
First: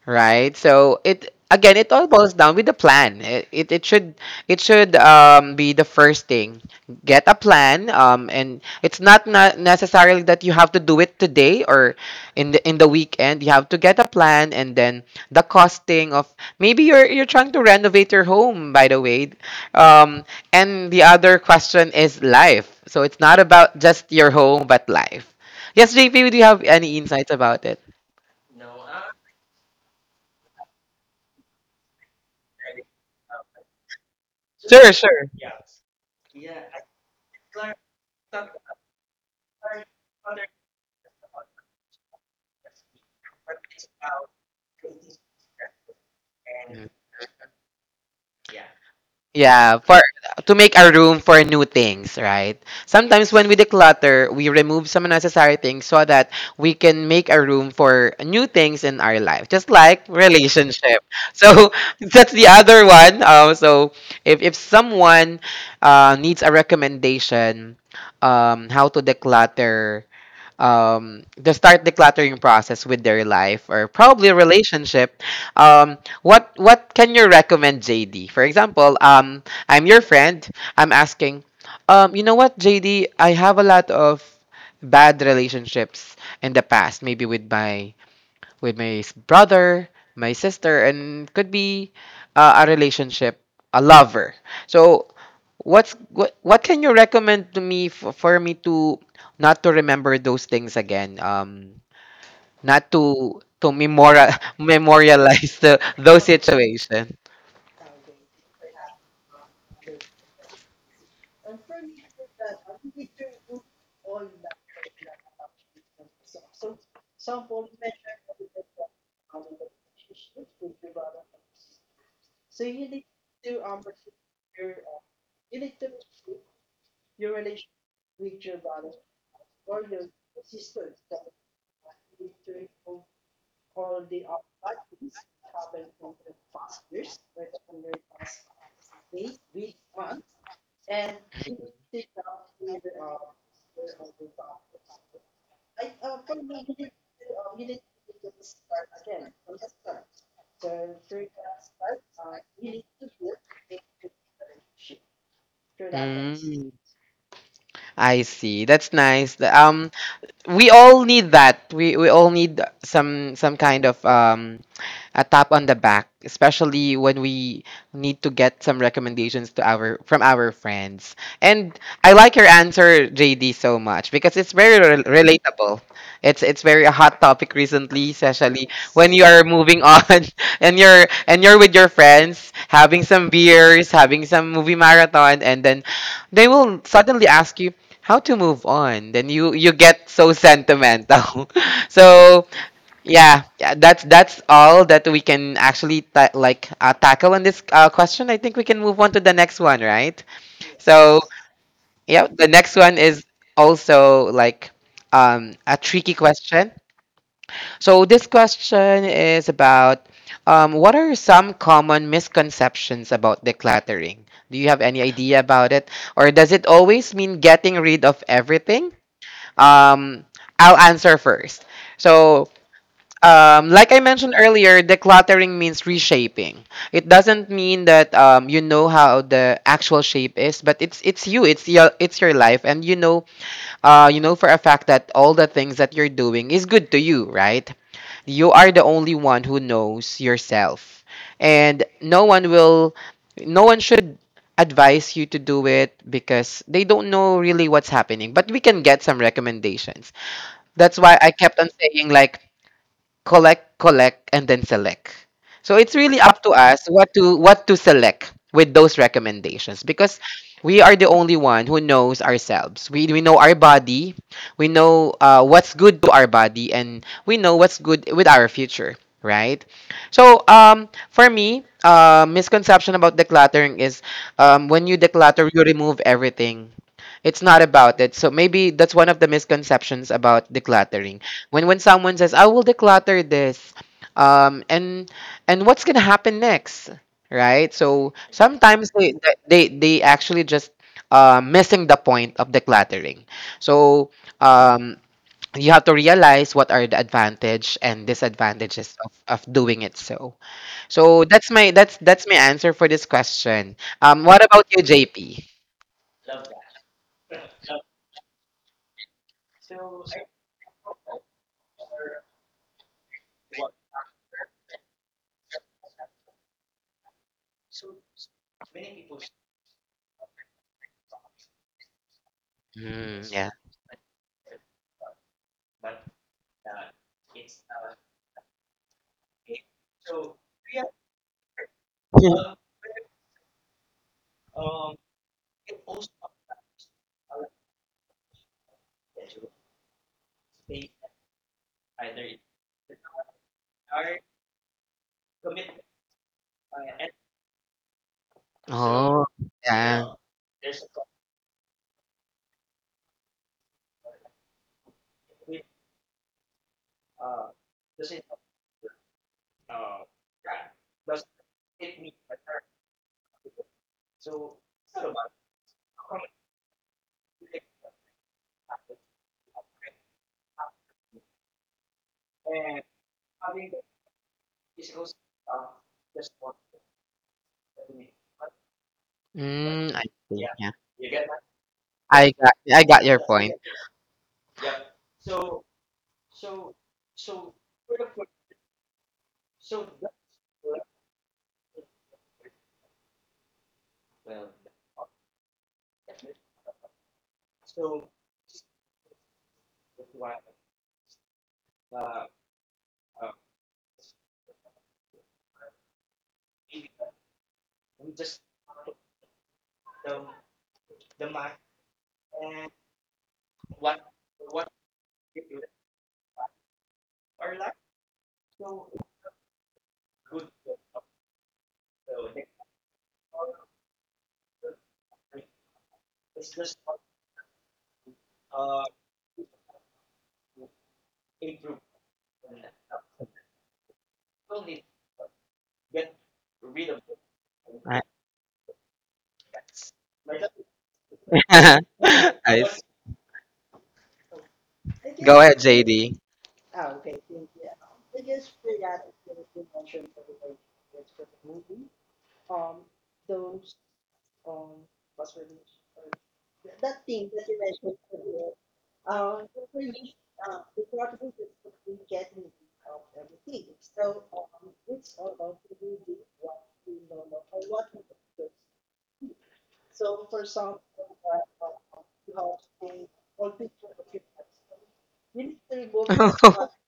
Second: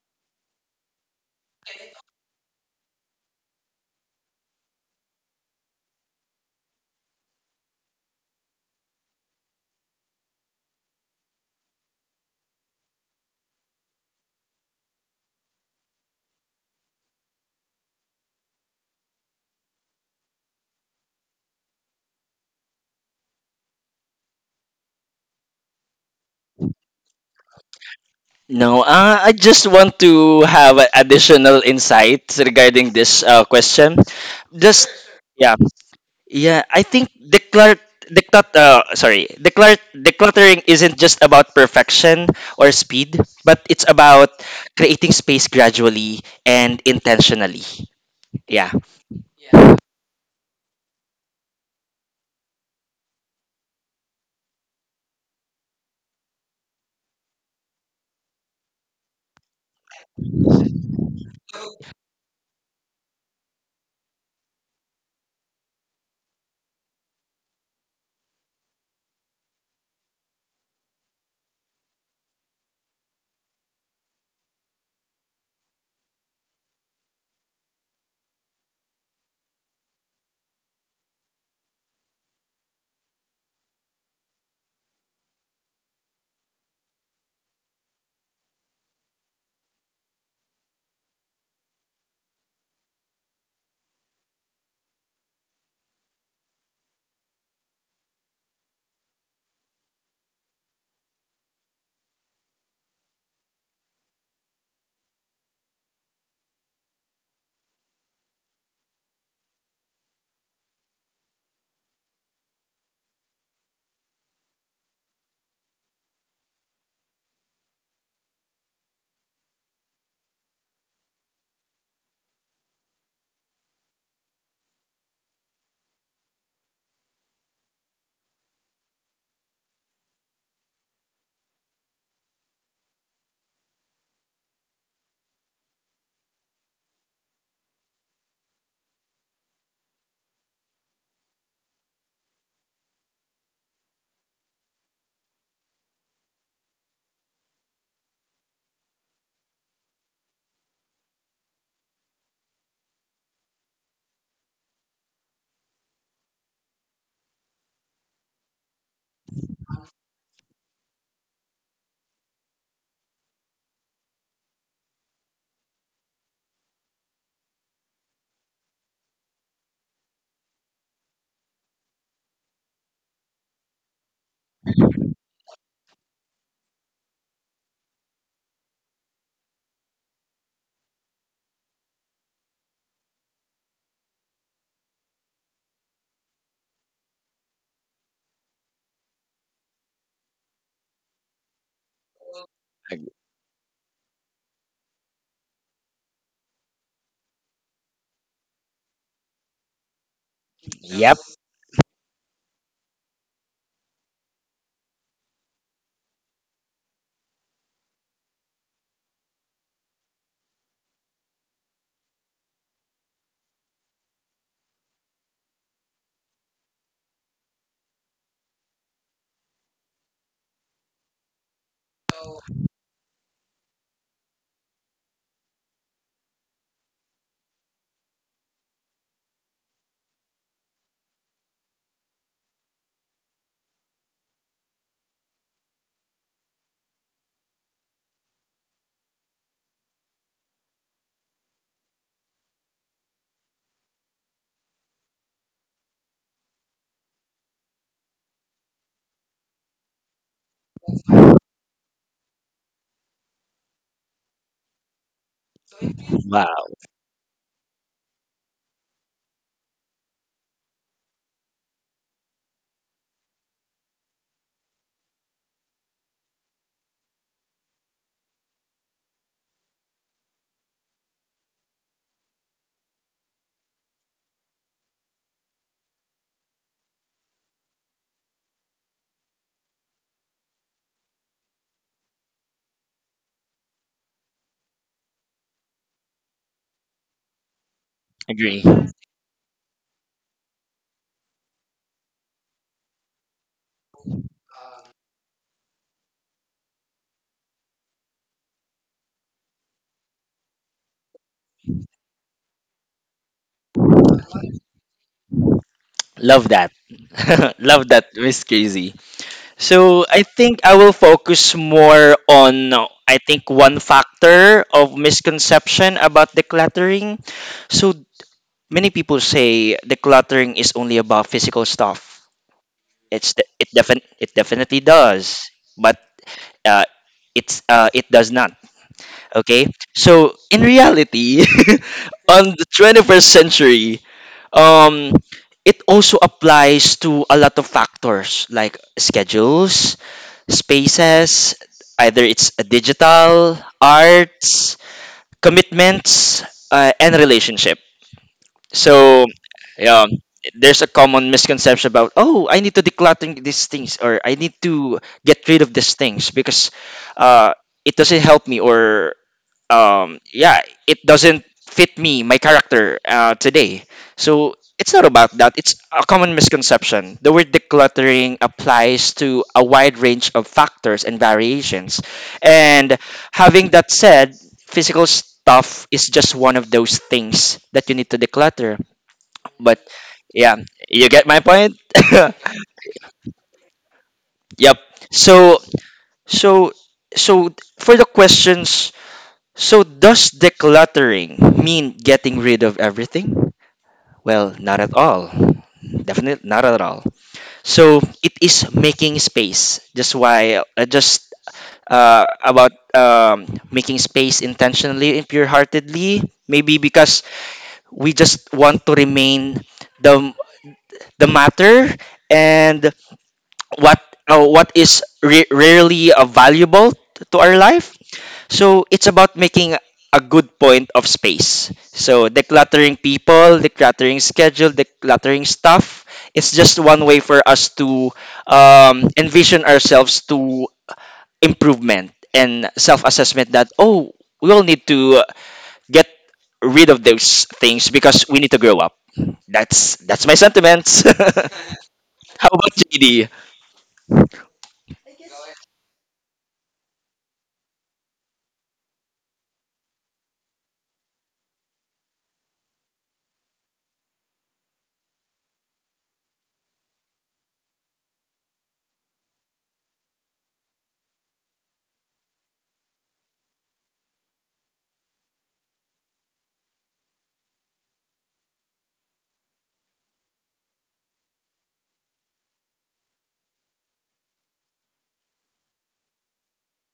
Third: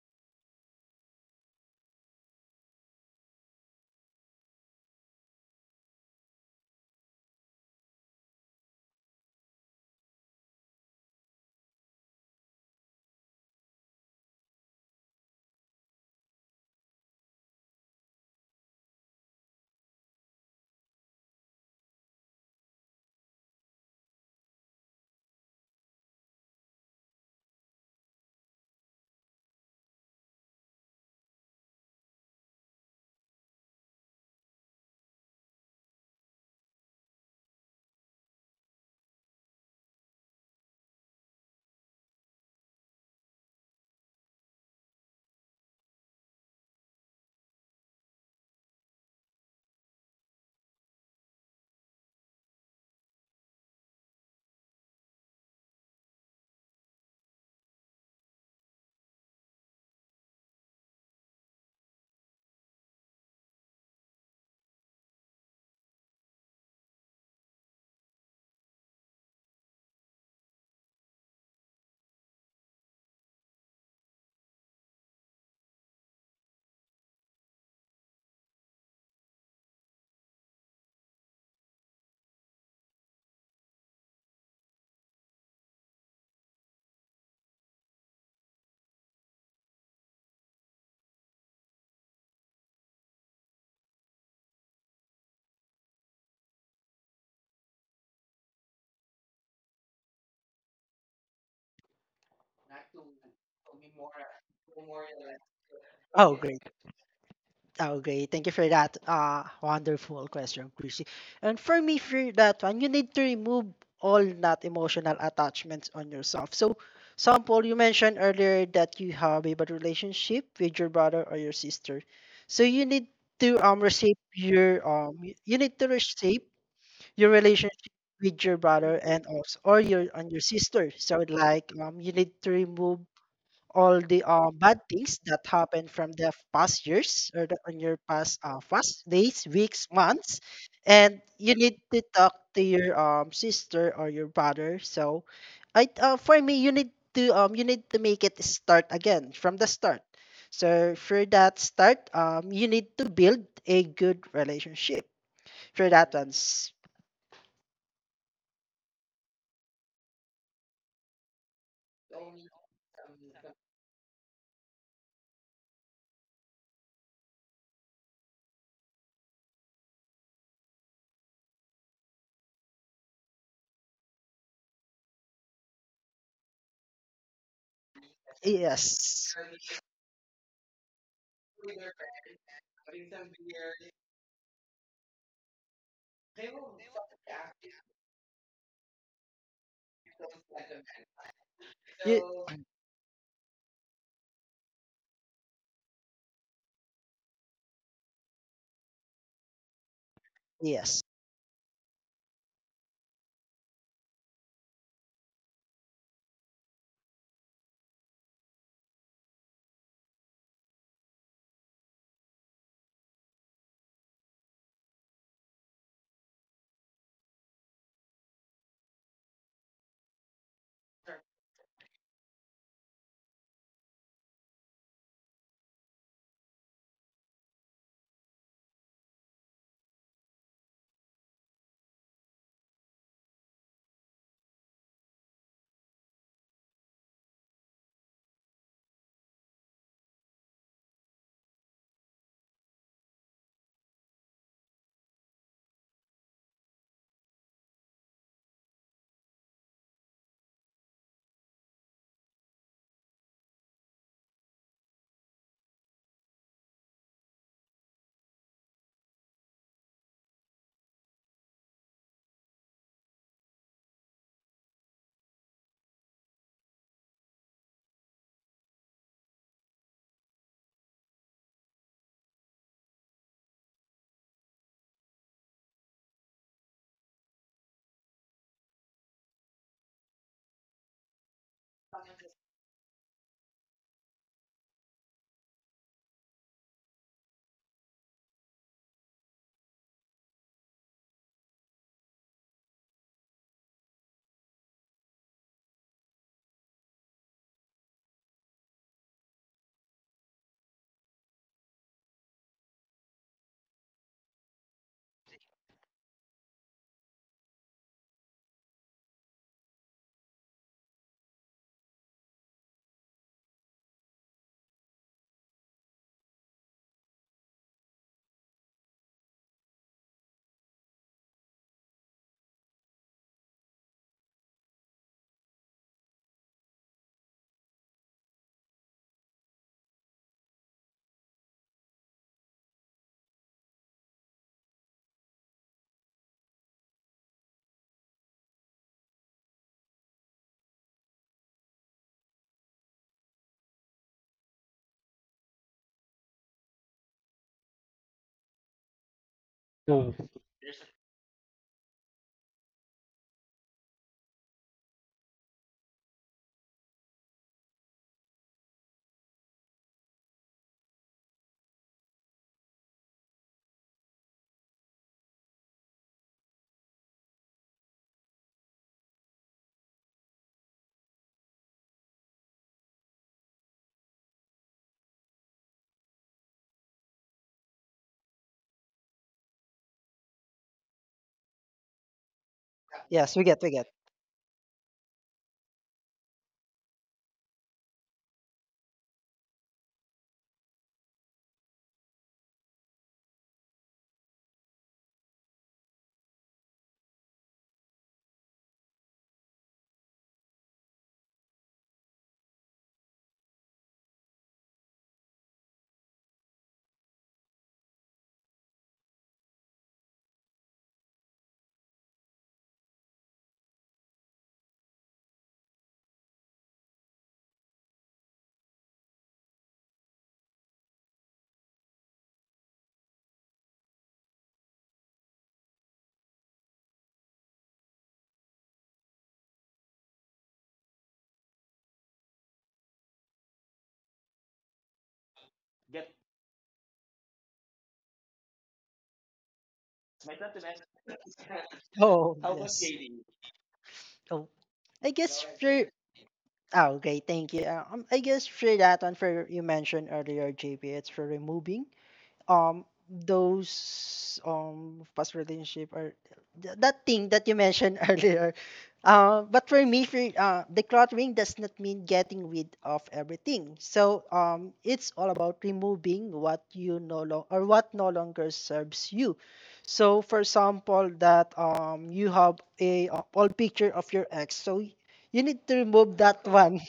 Speaker 1: Right. So it again, it all boils down with the plan. It should it should be the first thing. Get a plan. And it's not necessarily that you have to do it today or in the weekend. You have to get a plan and then the costing of, maybe you're trying to renovate your home. By the way, um, and the other question is life. So it's not about just your home, but life. Yes, JP, do you have any insights about it?
Speaker 2: No, I just want to have additional insight regarding this question. Just,
Speaker 1: Sure, sure.
Speaker 2: yeah. Yeah, I think declare declut sorry, declare decluttering isn't just about perfection or speed, but it's about creating space gradually and intentionally. Yeah.
Speaker 1: Yeah, for to make a room for new things, right? Sometimes when we declutter, we remove some unnecessary things so that we can make a room for new things in our life, just like relationship. So <laughs> that's the other one. So if someone needs a recommendation, how to declutter to start decluttering process with their life or probably a relationship, what can you recommend, JD? For example, I'm your friend. I'm asking, you know what, JD? I have a lot of bad relationships in the past, maybe with my brother, my sister, and could be a relationship, a lover. So, what can you recommend to me for, me to not to remember those things again? Not to to memorial <laughs> memorialize those
Speaker 3: Oh great.
Speaker 1: situations.
Speaker 3: Oh, great. Thank you for that wonderful question, Chrissy. And for me, for that one, you need to remove all not emotional attachments on yourself. So, sample, you mentioned earlier that you have a bad relationship with your brother or your sister. So, you need to reshape your y- you need to reshape your relationship with your brother, and also or your and your sister. So, like you need to remove all the bad things that happened from the past years, or on your past days, weeks, months, and you need to talk to your sister or your brother. So, I for me, you need to make it start again from the start. So for that start, you need to build a good relationship. For that one,
Speaker 1: Mm, I see. That's nice. We all need that. We all need some kind of a tap on the back, especially when we need to get some recommendations to our from our friends. And I like your answer, JD, so much because it's very relatable. It's very a hot topic recently, especially when you
Speaker 3: yes,
Speaker 1: are moving on <laughs> and you're with your friends, having some beers, having some movie marathon, and then they will suddenly ask you how to move on. Then you get so sentimental. <laughs>
Speaker 3: you,
Speaker 1: So
Speaker 2: Ag-
Speaker 1: yeah, yeah, that's all that we can actually tackle on this question. I think we can move on to the next one, right?
Speaker 3: yes,
Speaker 2: Yep.
Speaker 1: So, yeah, the next one is also like a tricky question. So this question is about what are some common misconceptions about decluttering? Do you have any idea about it, or does it always mean getting rid of everything? Um, I'll answer first. So like I mentioned earlier, decluttering means reshaping. It doesn't mean that you know how the actual shape is, but it's your life, and you know for a fact that all the things that you're doing is good to you, right? You are the only one who knows yourself, and no one should advise you to do it because they don't know really what's happening. But we can get some recommendations. That's why I kept on saying like collect, collect, and then select. So it's really up to
Speaker 2: Wow.
Speaker 1: us what to select with those recommendations because we are the only one who knows ourselves. We know our body, we know what's good to our body, and we know what's good with our future, right? So for me, misconception about decluttering is when you declutter, you remove everything. It's not about it. So maybe that's one of the misconceptions about decluttering. When someone says I will declutter this um, and what's gonna happen next, right? So
Speaker 2: Agree.
Speaker 1: sometimes they they actually just missing the point of decluttering. So um, you have to realize what are the advantage and disadvantages of, doing it. So that's my that's my answer for this question. Um, what about you, JP?
Speaker 2: Love that. <laughs> Love that, Miss Crazy. So I think I will focus more on I think one factor of misconception about decluttering. So many people say decluttering is only about physical stuff.
Speaker 1: Mm,
Speaker 2: It's de-
Speaker 1: yeah.
Speaker 2: it defin it definitely does, but uh, it does not. Okay, so in reality, <laughs> on
Speaker 1: Yeah.
Speaker 2: the 21st century, um, it also applies to a lot of factors like schedules, spaces, either it's a digital, arts, commitments, and relationships. So,
Speaker 1: Oh,
Speaker 2: yeah,
Speaker 1: yeah.
Speaker 2: there's a common misconception about, oh, I need to declutter these things, or I need to get rid of these things because uh, it doesn't help me, or, yeah, it doesn't fit me, my character today. So, it's not about that. It's a common misconception. The word decluttering applies to a wide range of factors and variations. And having that said, physical stuff is just one of those things that you need to declutter, but
Speaker 1: Mm, I see.
Speaker 2: yeah, you get my point. <laughs>
Speaker 1: I got your
Speaker 3: yes,
Speaker 1: point.
Speaker 3: we get.
Speaker 2: Yep. so so so for the questions, so does decluttering mean getting rid of everything? Well, not at all. Definitely not at all. So it is making space, just why, just about making space intentionally and pure-heartedly, maybe because we just want to remain the the matter and what what is rarely valuable to our life. So it's about making a good point of space. So decluttering people, decluttering schedule, decluttering stuff. It's just one way for us to envision ourselves to improvement and self-assessment, that oh, we all need to get rid of those things
Speaker 1: I,
Speaker 2: because we need to grow up. That's my sentiments. <laughs>
Speaker 3: Oh,
Speaker 2: How
Speaker 1: <laughs> I
Speaker 2: about
Speaker 1: s-
Speaker 3: yes.
Speaker 2: JD?
Speaker 3: Oh, I
Speaker 1: Go
Speaker 3: guess
Speaker 1: ahead,
Speaker 3: for
Speaker 1: JD.
Speaker 3: Oh, okay. Thank you. I guess for that one, for you mentioned earlier, JP, it's for removing those past relationship, or that thing that you mentioned <laughs> earlier. But for me, for decluttering does not mean getting rid of everything. So it's all about removing what you no longer, or what no longer serves you. So for example, that you have a all picture of your ex, so you need to remove that <laughs>
Speaker 1: <laughs>
Speaker 3: one.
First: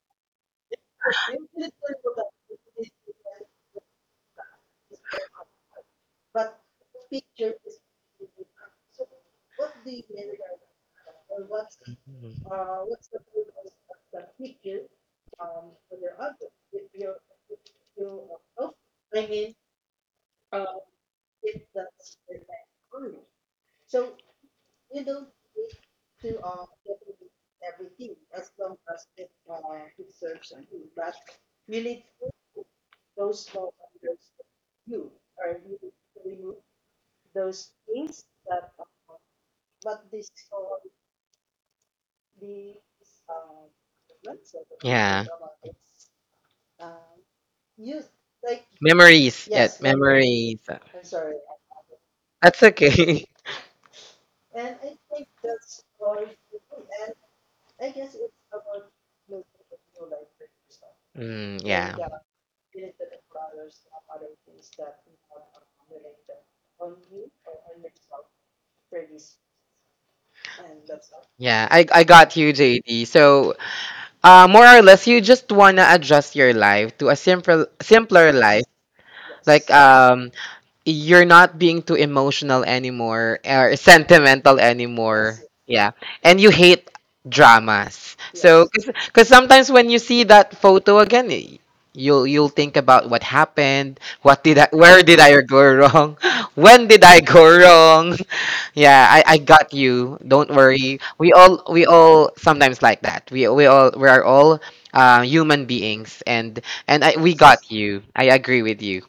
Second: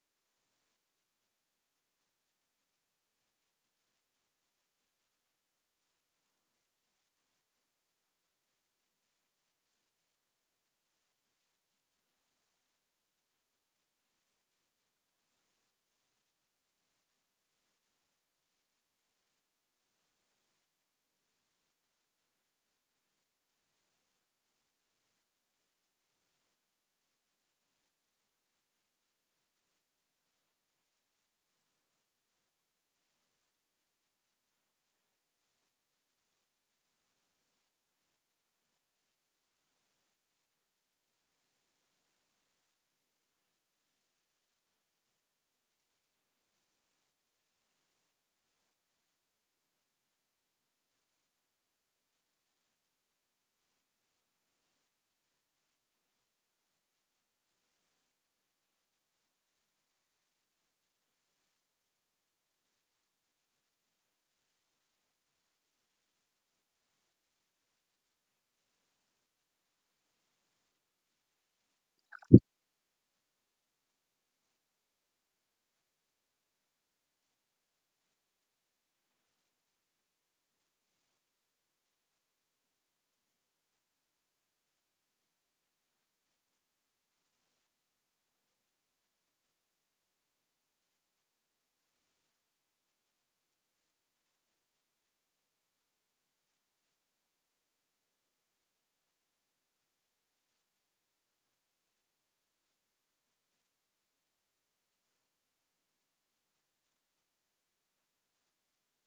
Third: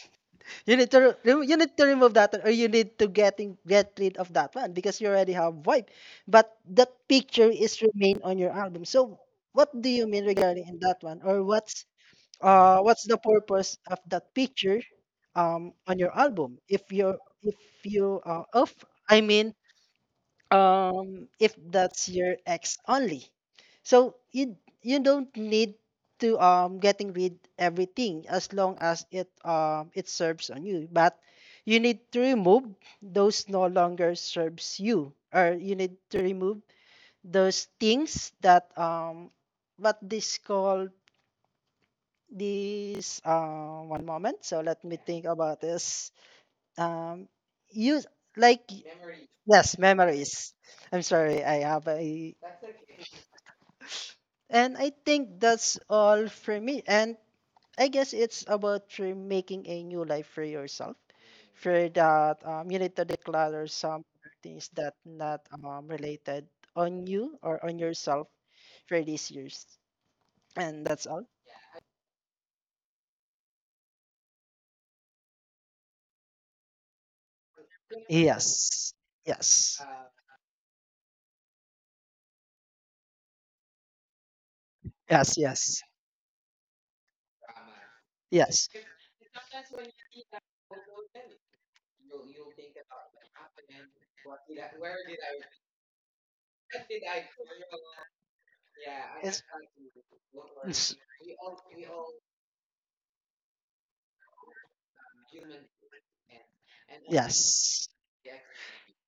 Speaker 3: You need to remove that one, or you need to get rid of that one, because you already have void. But that picture is remain on your album. So what do you mean regarding in that one? Or what's the purpose of that picture on your album, if you're if you off I mean if that's your ex only, so you don't need to getting rid everything, as long as it it serves on you. But you need to remove those no longer serves you, or you need to remove those things that what this called, this one moment, so let me
Speaker 1: Yeah,
Speaker 3: think about this. Um use like memory.
Speaker 1: memories. Yeah,
Speaker 3: Yes, memories.
Speaker 1: memories.
Speaker 3: I'm sorry, I have a,
Speaker 1: That's okay. <laughs>
Speaker 3: and I think that's all for me. And I guess it's about making a new life for yourself.
Speaker 1: Mm,
Speaker 3: For
Speaker 1: yeah.
Speaker 3: that you need to declutter some things that not related on you or on yourself for these years, and that's all.
Speaker 1: Yeah, I got you, JD. So, more or less, you just wanna adjust your life to a simple, simpler life,
Speaker 3: Yes
Speaker 1: like
Speaker 3: yes
Speaker 1: you're not being too emotional anymore or sentimental
Speaker 3: yes
Speaker 1: anymore.
Speaker 3: yes
Speaker 1: Yeah. And you hate dramas. So
Speaker 3: yes
Speaker 1: because sometimes when you see that photo again, you'll think about what happened, what did I where did I go wrong? <laughs> When did I go wrong? <laughs> Yeah, I got you. Don't
Speaker 3: S-
Speaker 1: worry. We all sometimes like that. We all we are all human beings, and we got
Speaker 3: yes
Speaker 1: you. I agree with you.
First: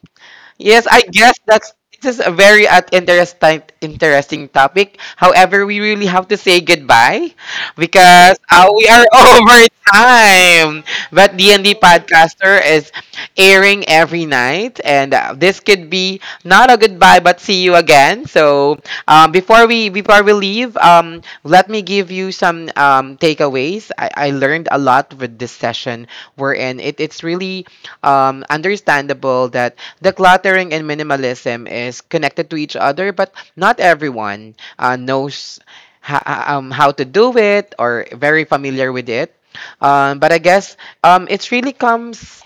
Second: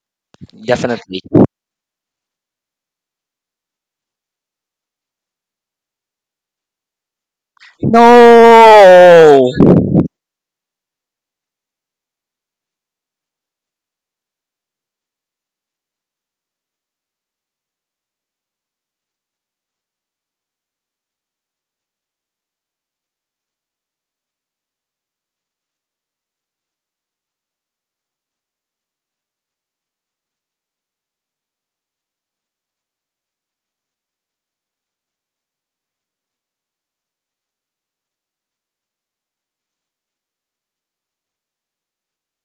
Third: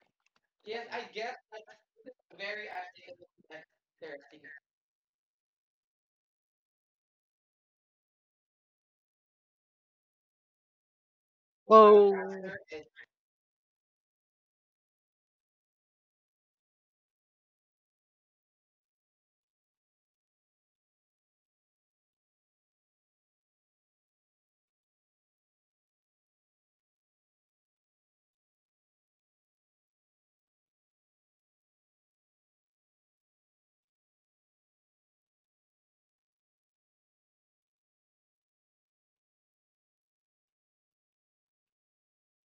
Speaker 1: Yes, I
Speaker 2: Definitely.
Speaker 1: guess that's this is a very interesting topic. However, we really have to say goodbye because we are <laughs>
Speaker 2: No.
Speaker 1: over time. But D and D
Speaker 3: oh.
Speaker 1: Podcaster is airing every night, and this could be not a goodbye, but see you again. So before we leave, let me give you some takeaways. I learned a lot with this session. We're in. It's really understandable that the cluttering and minimalism is connected to each other, but not everyone knows how to do it or very familiar with it. But I guess it really comes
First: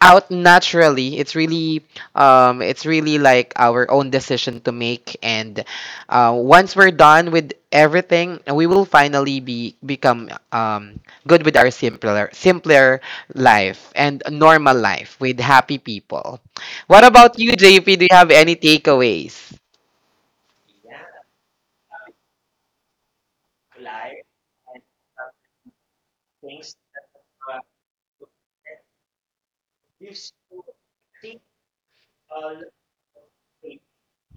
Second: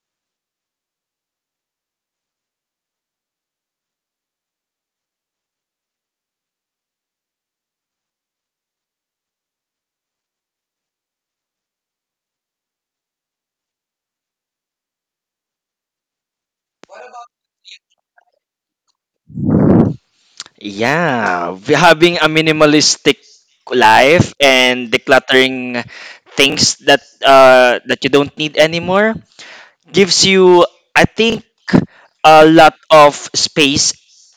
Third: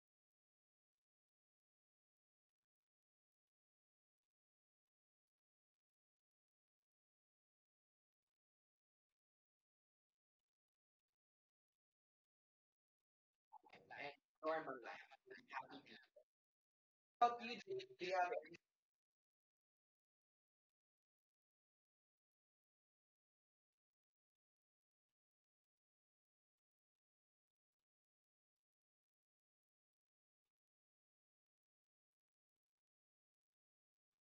Speaker 1: out naturally. It's really like our own decision to make, and once we're done with everything, we will finally be become good with our simpler life and normal life with happy people. What about you, JP? Do you have any takeaways?
Speaker 2: Yeah, we having a minimalistic life and decluttering things that that you don't need anymore gives you, I think, a lot of space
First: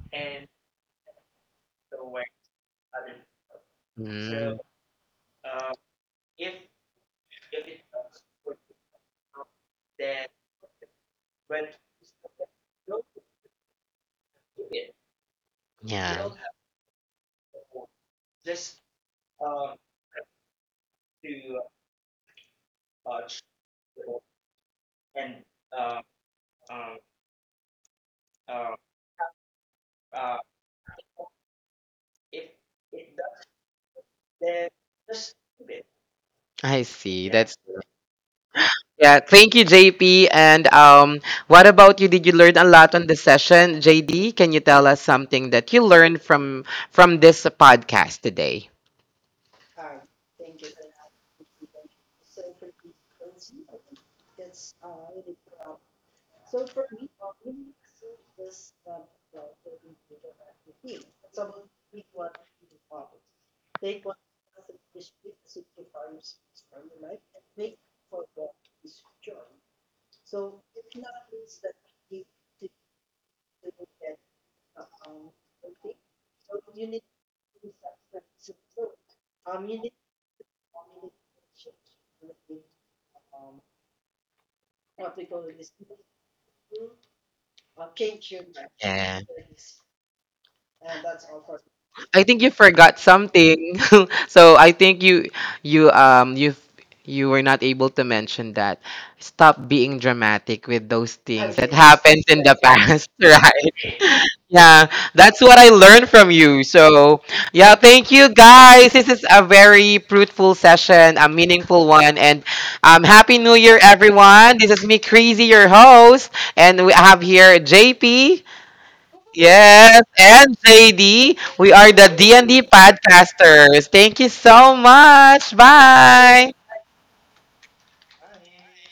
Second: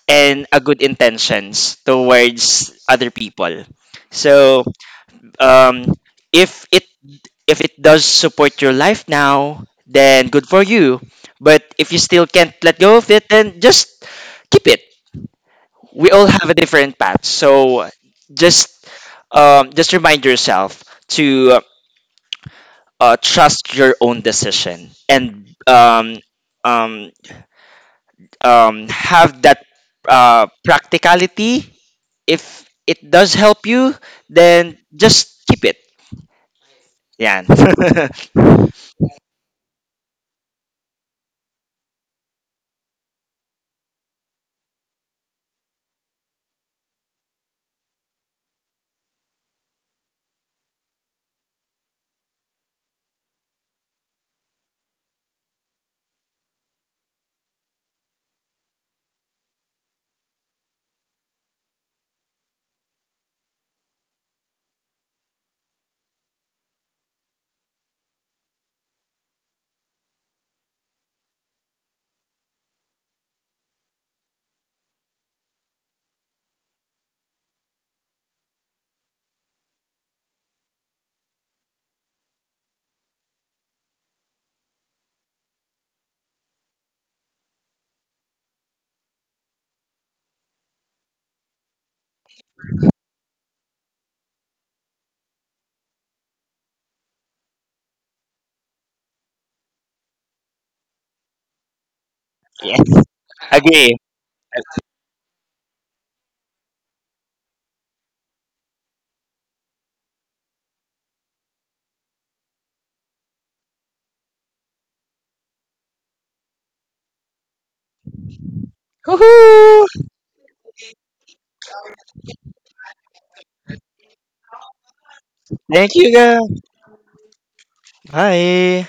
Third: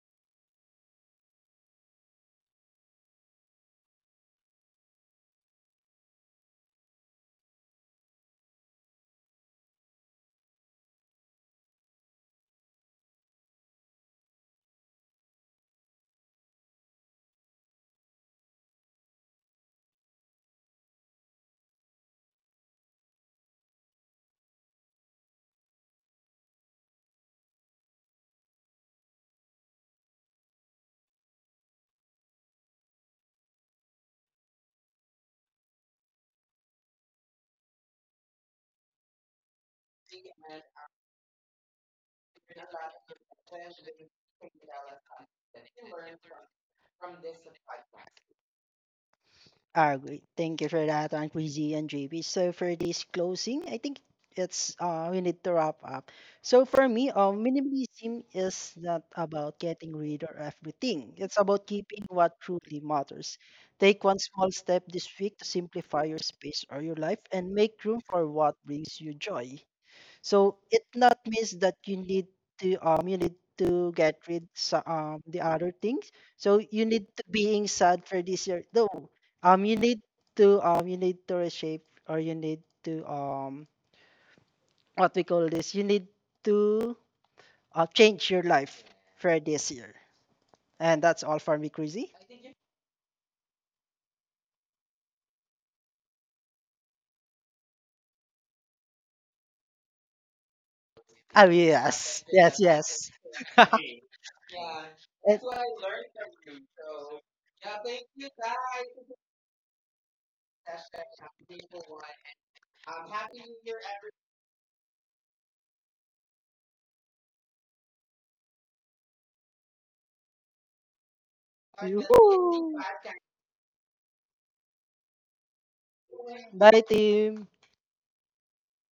Speaker 2: and a good intentions towards other people.
Speaker 1: Mm,
Speaker 2: So um if it does support your life now, then good for you. But if you still can't let go of it, then just keep it. We all
Speaker 1: yeah.
Speaker 2: have a different path. So just just remind yourself to trust your own decision, and um, have that practicality. If it does help you, then just keep it.
Speaker 1: I see.
Speaker 2: Yeah.
Speaker 1: That's
Speaker 2: <laughs>
Speaker 1: Yeah, thank you, JP. And what about you? Did you learn a lot on the session, JD? Can you tell us something that you learned from this podcast today?
Speaker 3: Ah, great. Thank you for that, Aunt Queasy and JB. So for this closing, I think it's we need to wrap up. So for me, minimalism is not about getting rid of everything. It's about keeping what truly matters. Take one small step this week to simplify your space or your life and make room for what brings you joy. So it not means that you need to get rid so, the other things. So you need to being sad for this year. No, you need to reshape, or you need to what we call this. You need to change your life
Speaker 1: Yeah.
Speaker 3: for this year. And that's all for me, Crazy.
Speaker 1: I think you forgot something. <laughs> So I think you um you you were not able to mention that. Stop being dramatic with those
Speaker 3: Oh
Speaker 1: things that happened
Speaker 3: yes,
Speaker 1: in the
Speaker 3: yes,
Speaker 2: Yes.
Speaker 1: past,
Speaker 3: yes.
Speaker 1: <laughs>
Speaker 3: <laughs>
Speaker 1: right?
Speaker 2: Agree.
Speaker 1: Yeah, that's
Speaker 3: And-
Speaker 1: what I learned from you. So, yeah, thank you, guys. This is a very fruitful session, a meaningful one, and happy New Year, everyone. This is me, Crazy, your host, and we have here JP.
Speaker 2: Woohoo!
Speaker 1: Yes, and JD, we are the D&D
Speaker 3: Woo!
Speaker 1: podcasters. Thank you so much.
Speaker 2: Thank you,
Speaker 1: Bye.
Speaker 2: guys.
Speaker 3: Bye, team.
Speaker 2: Bye.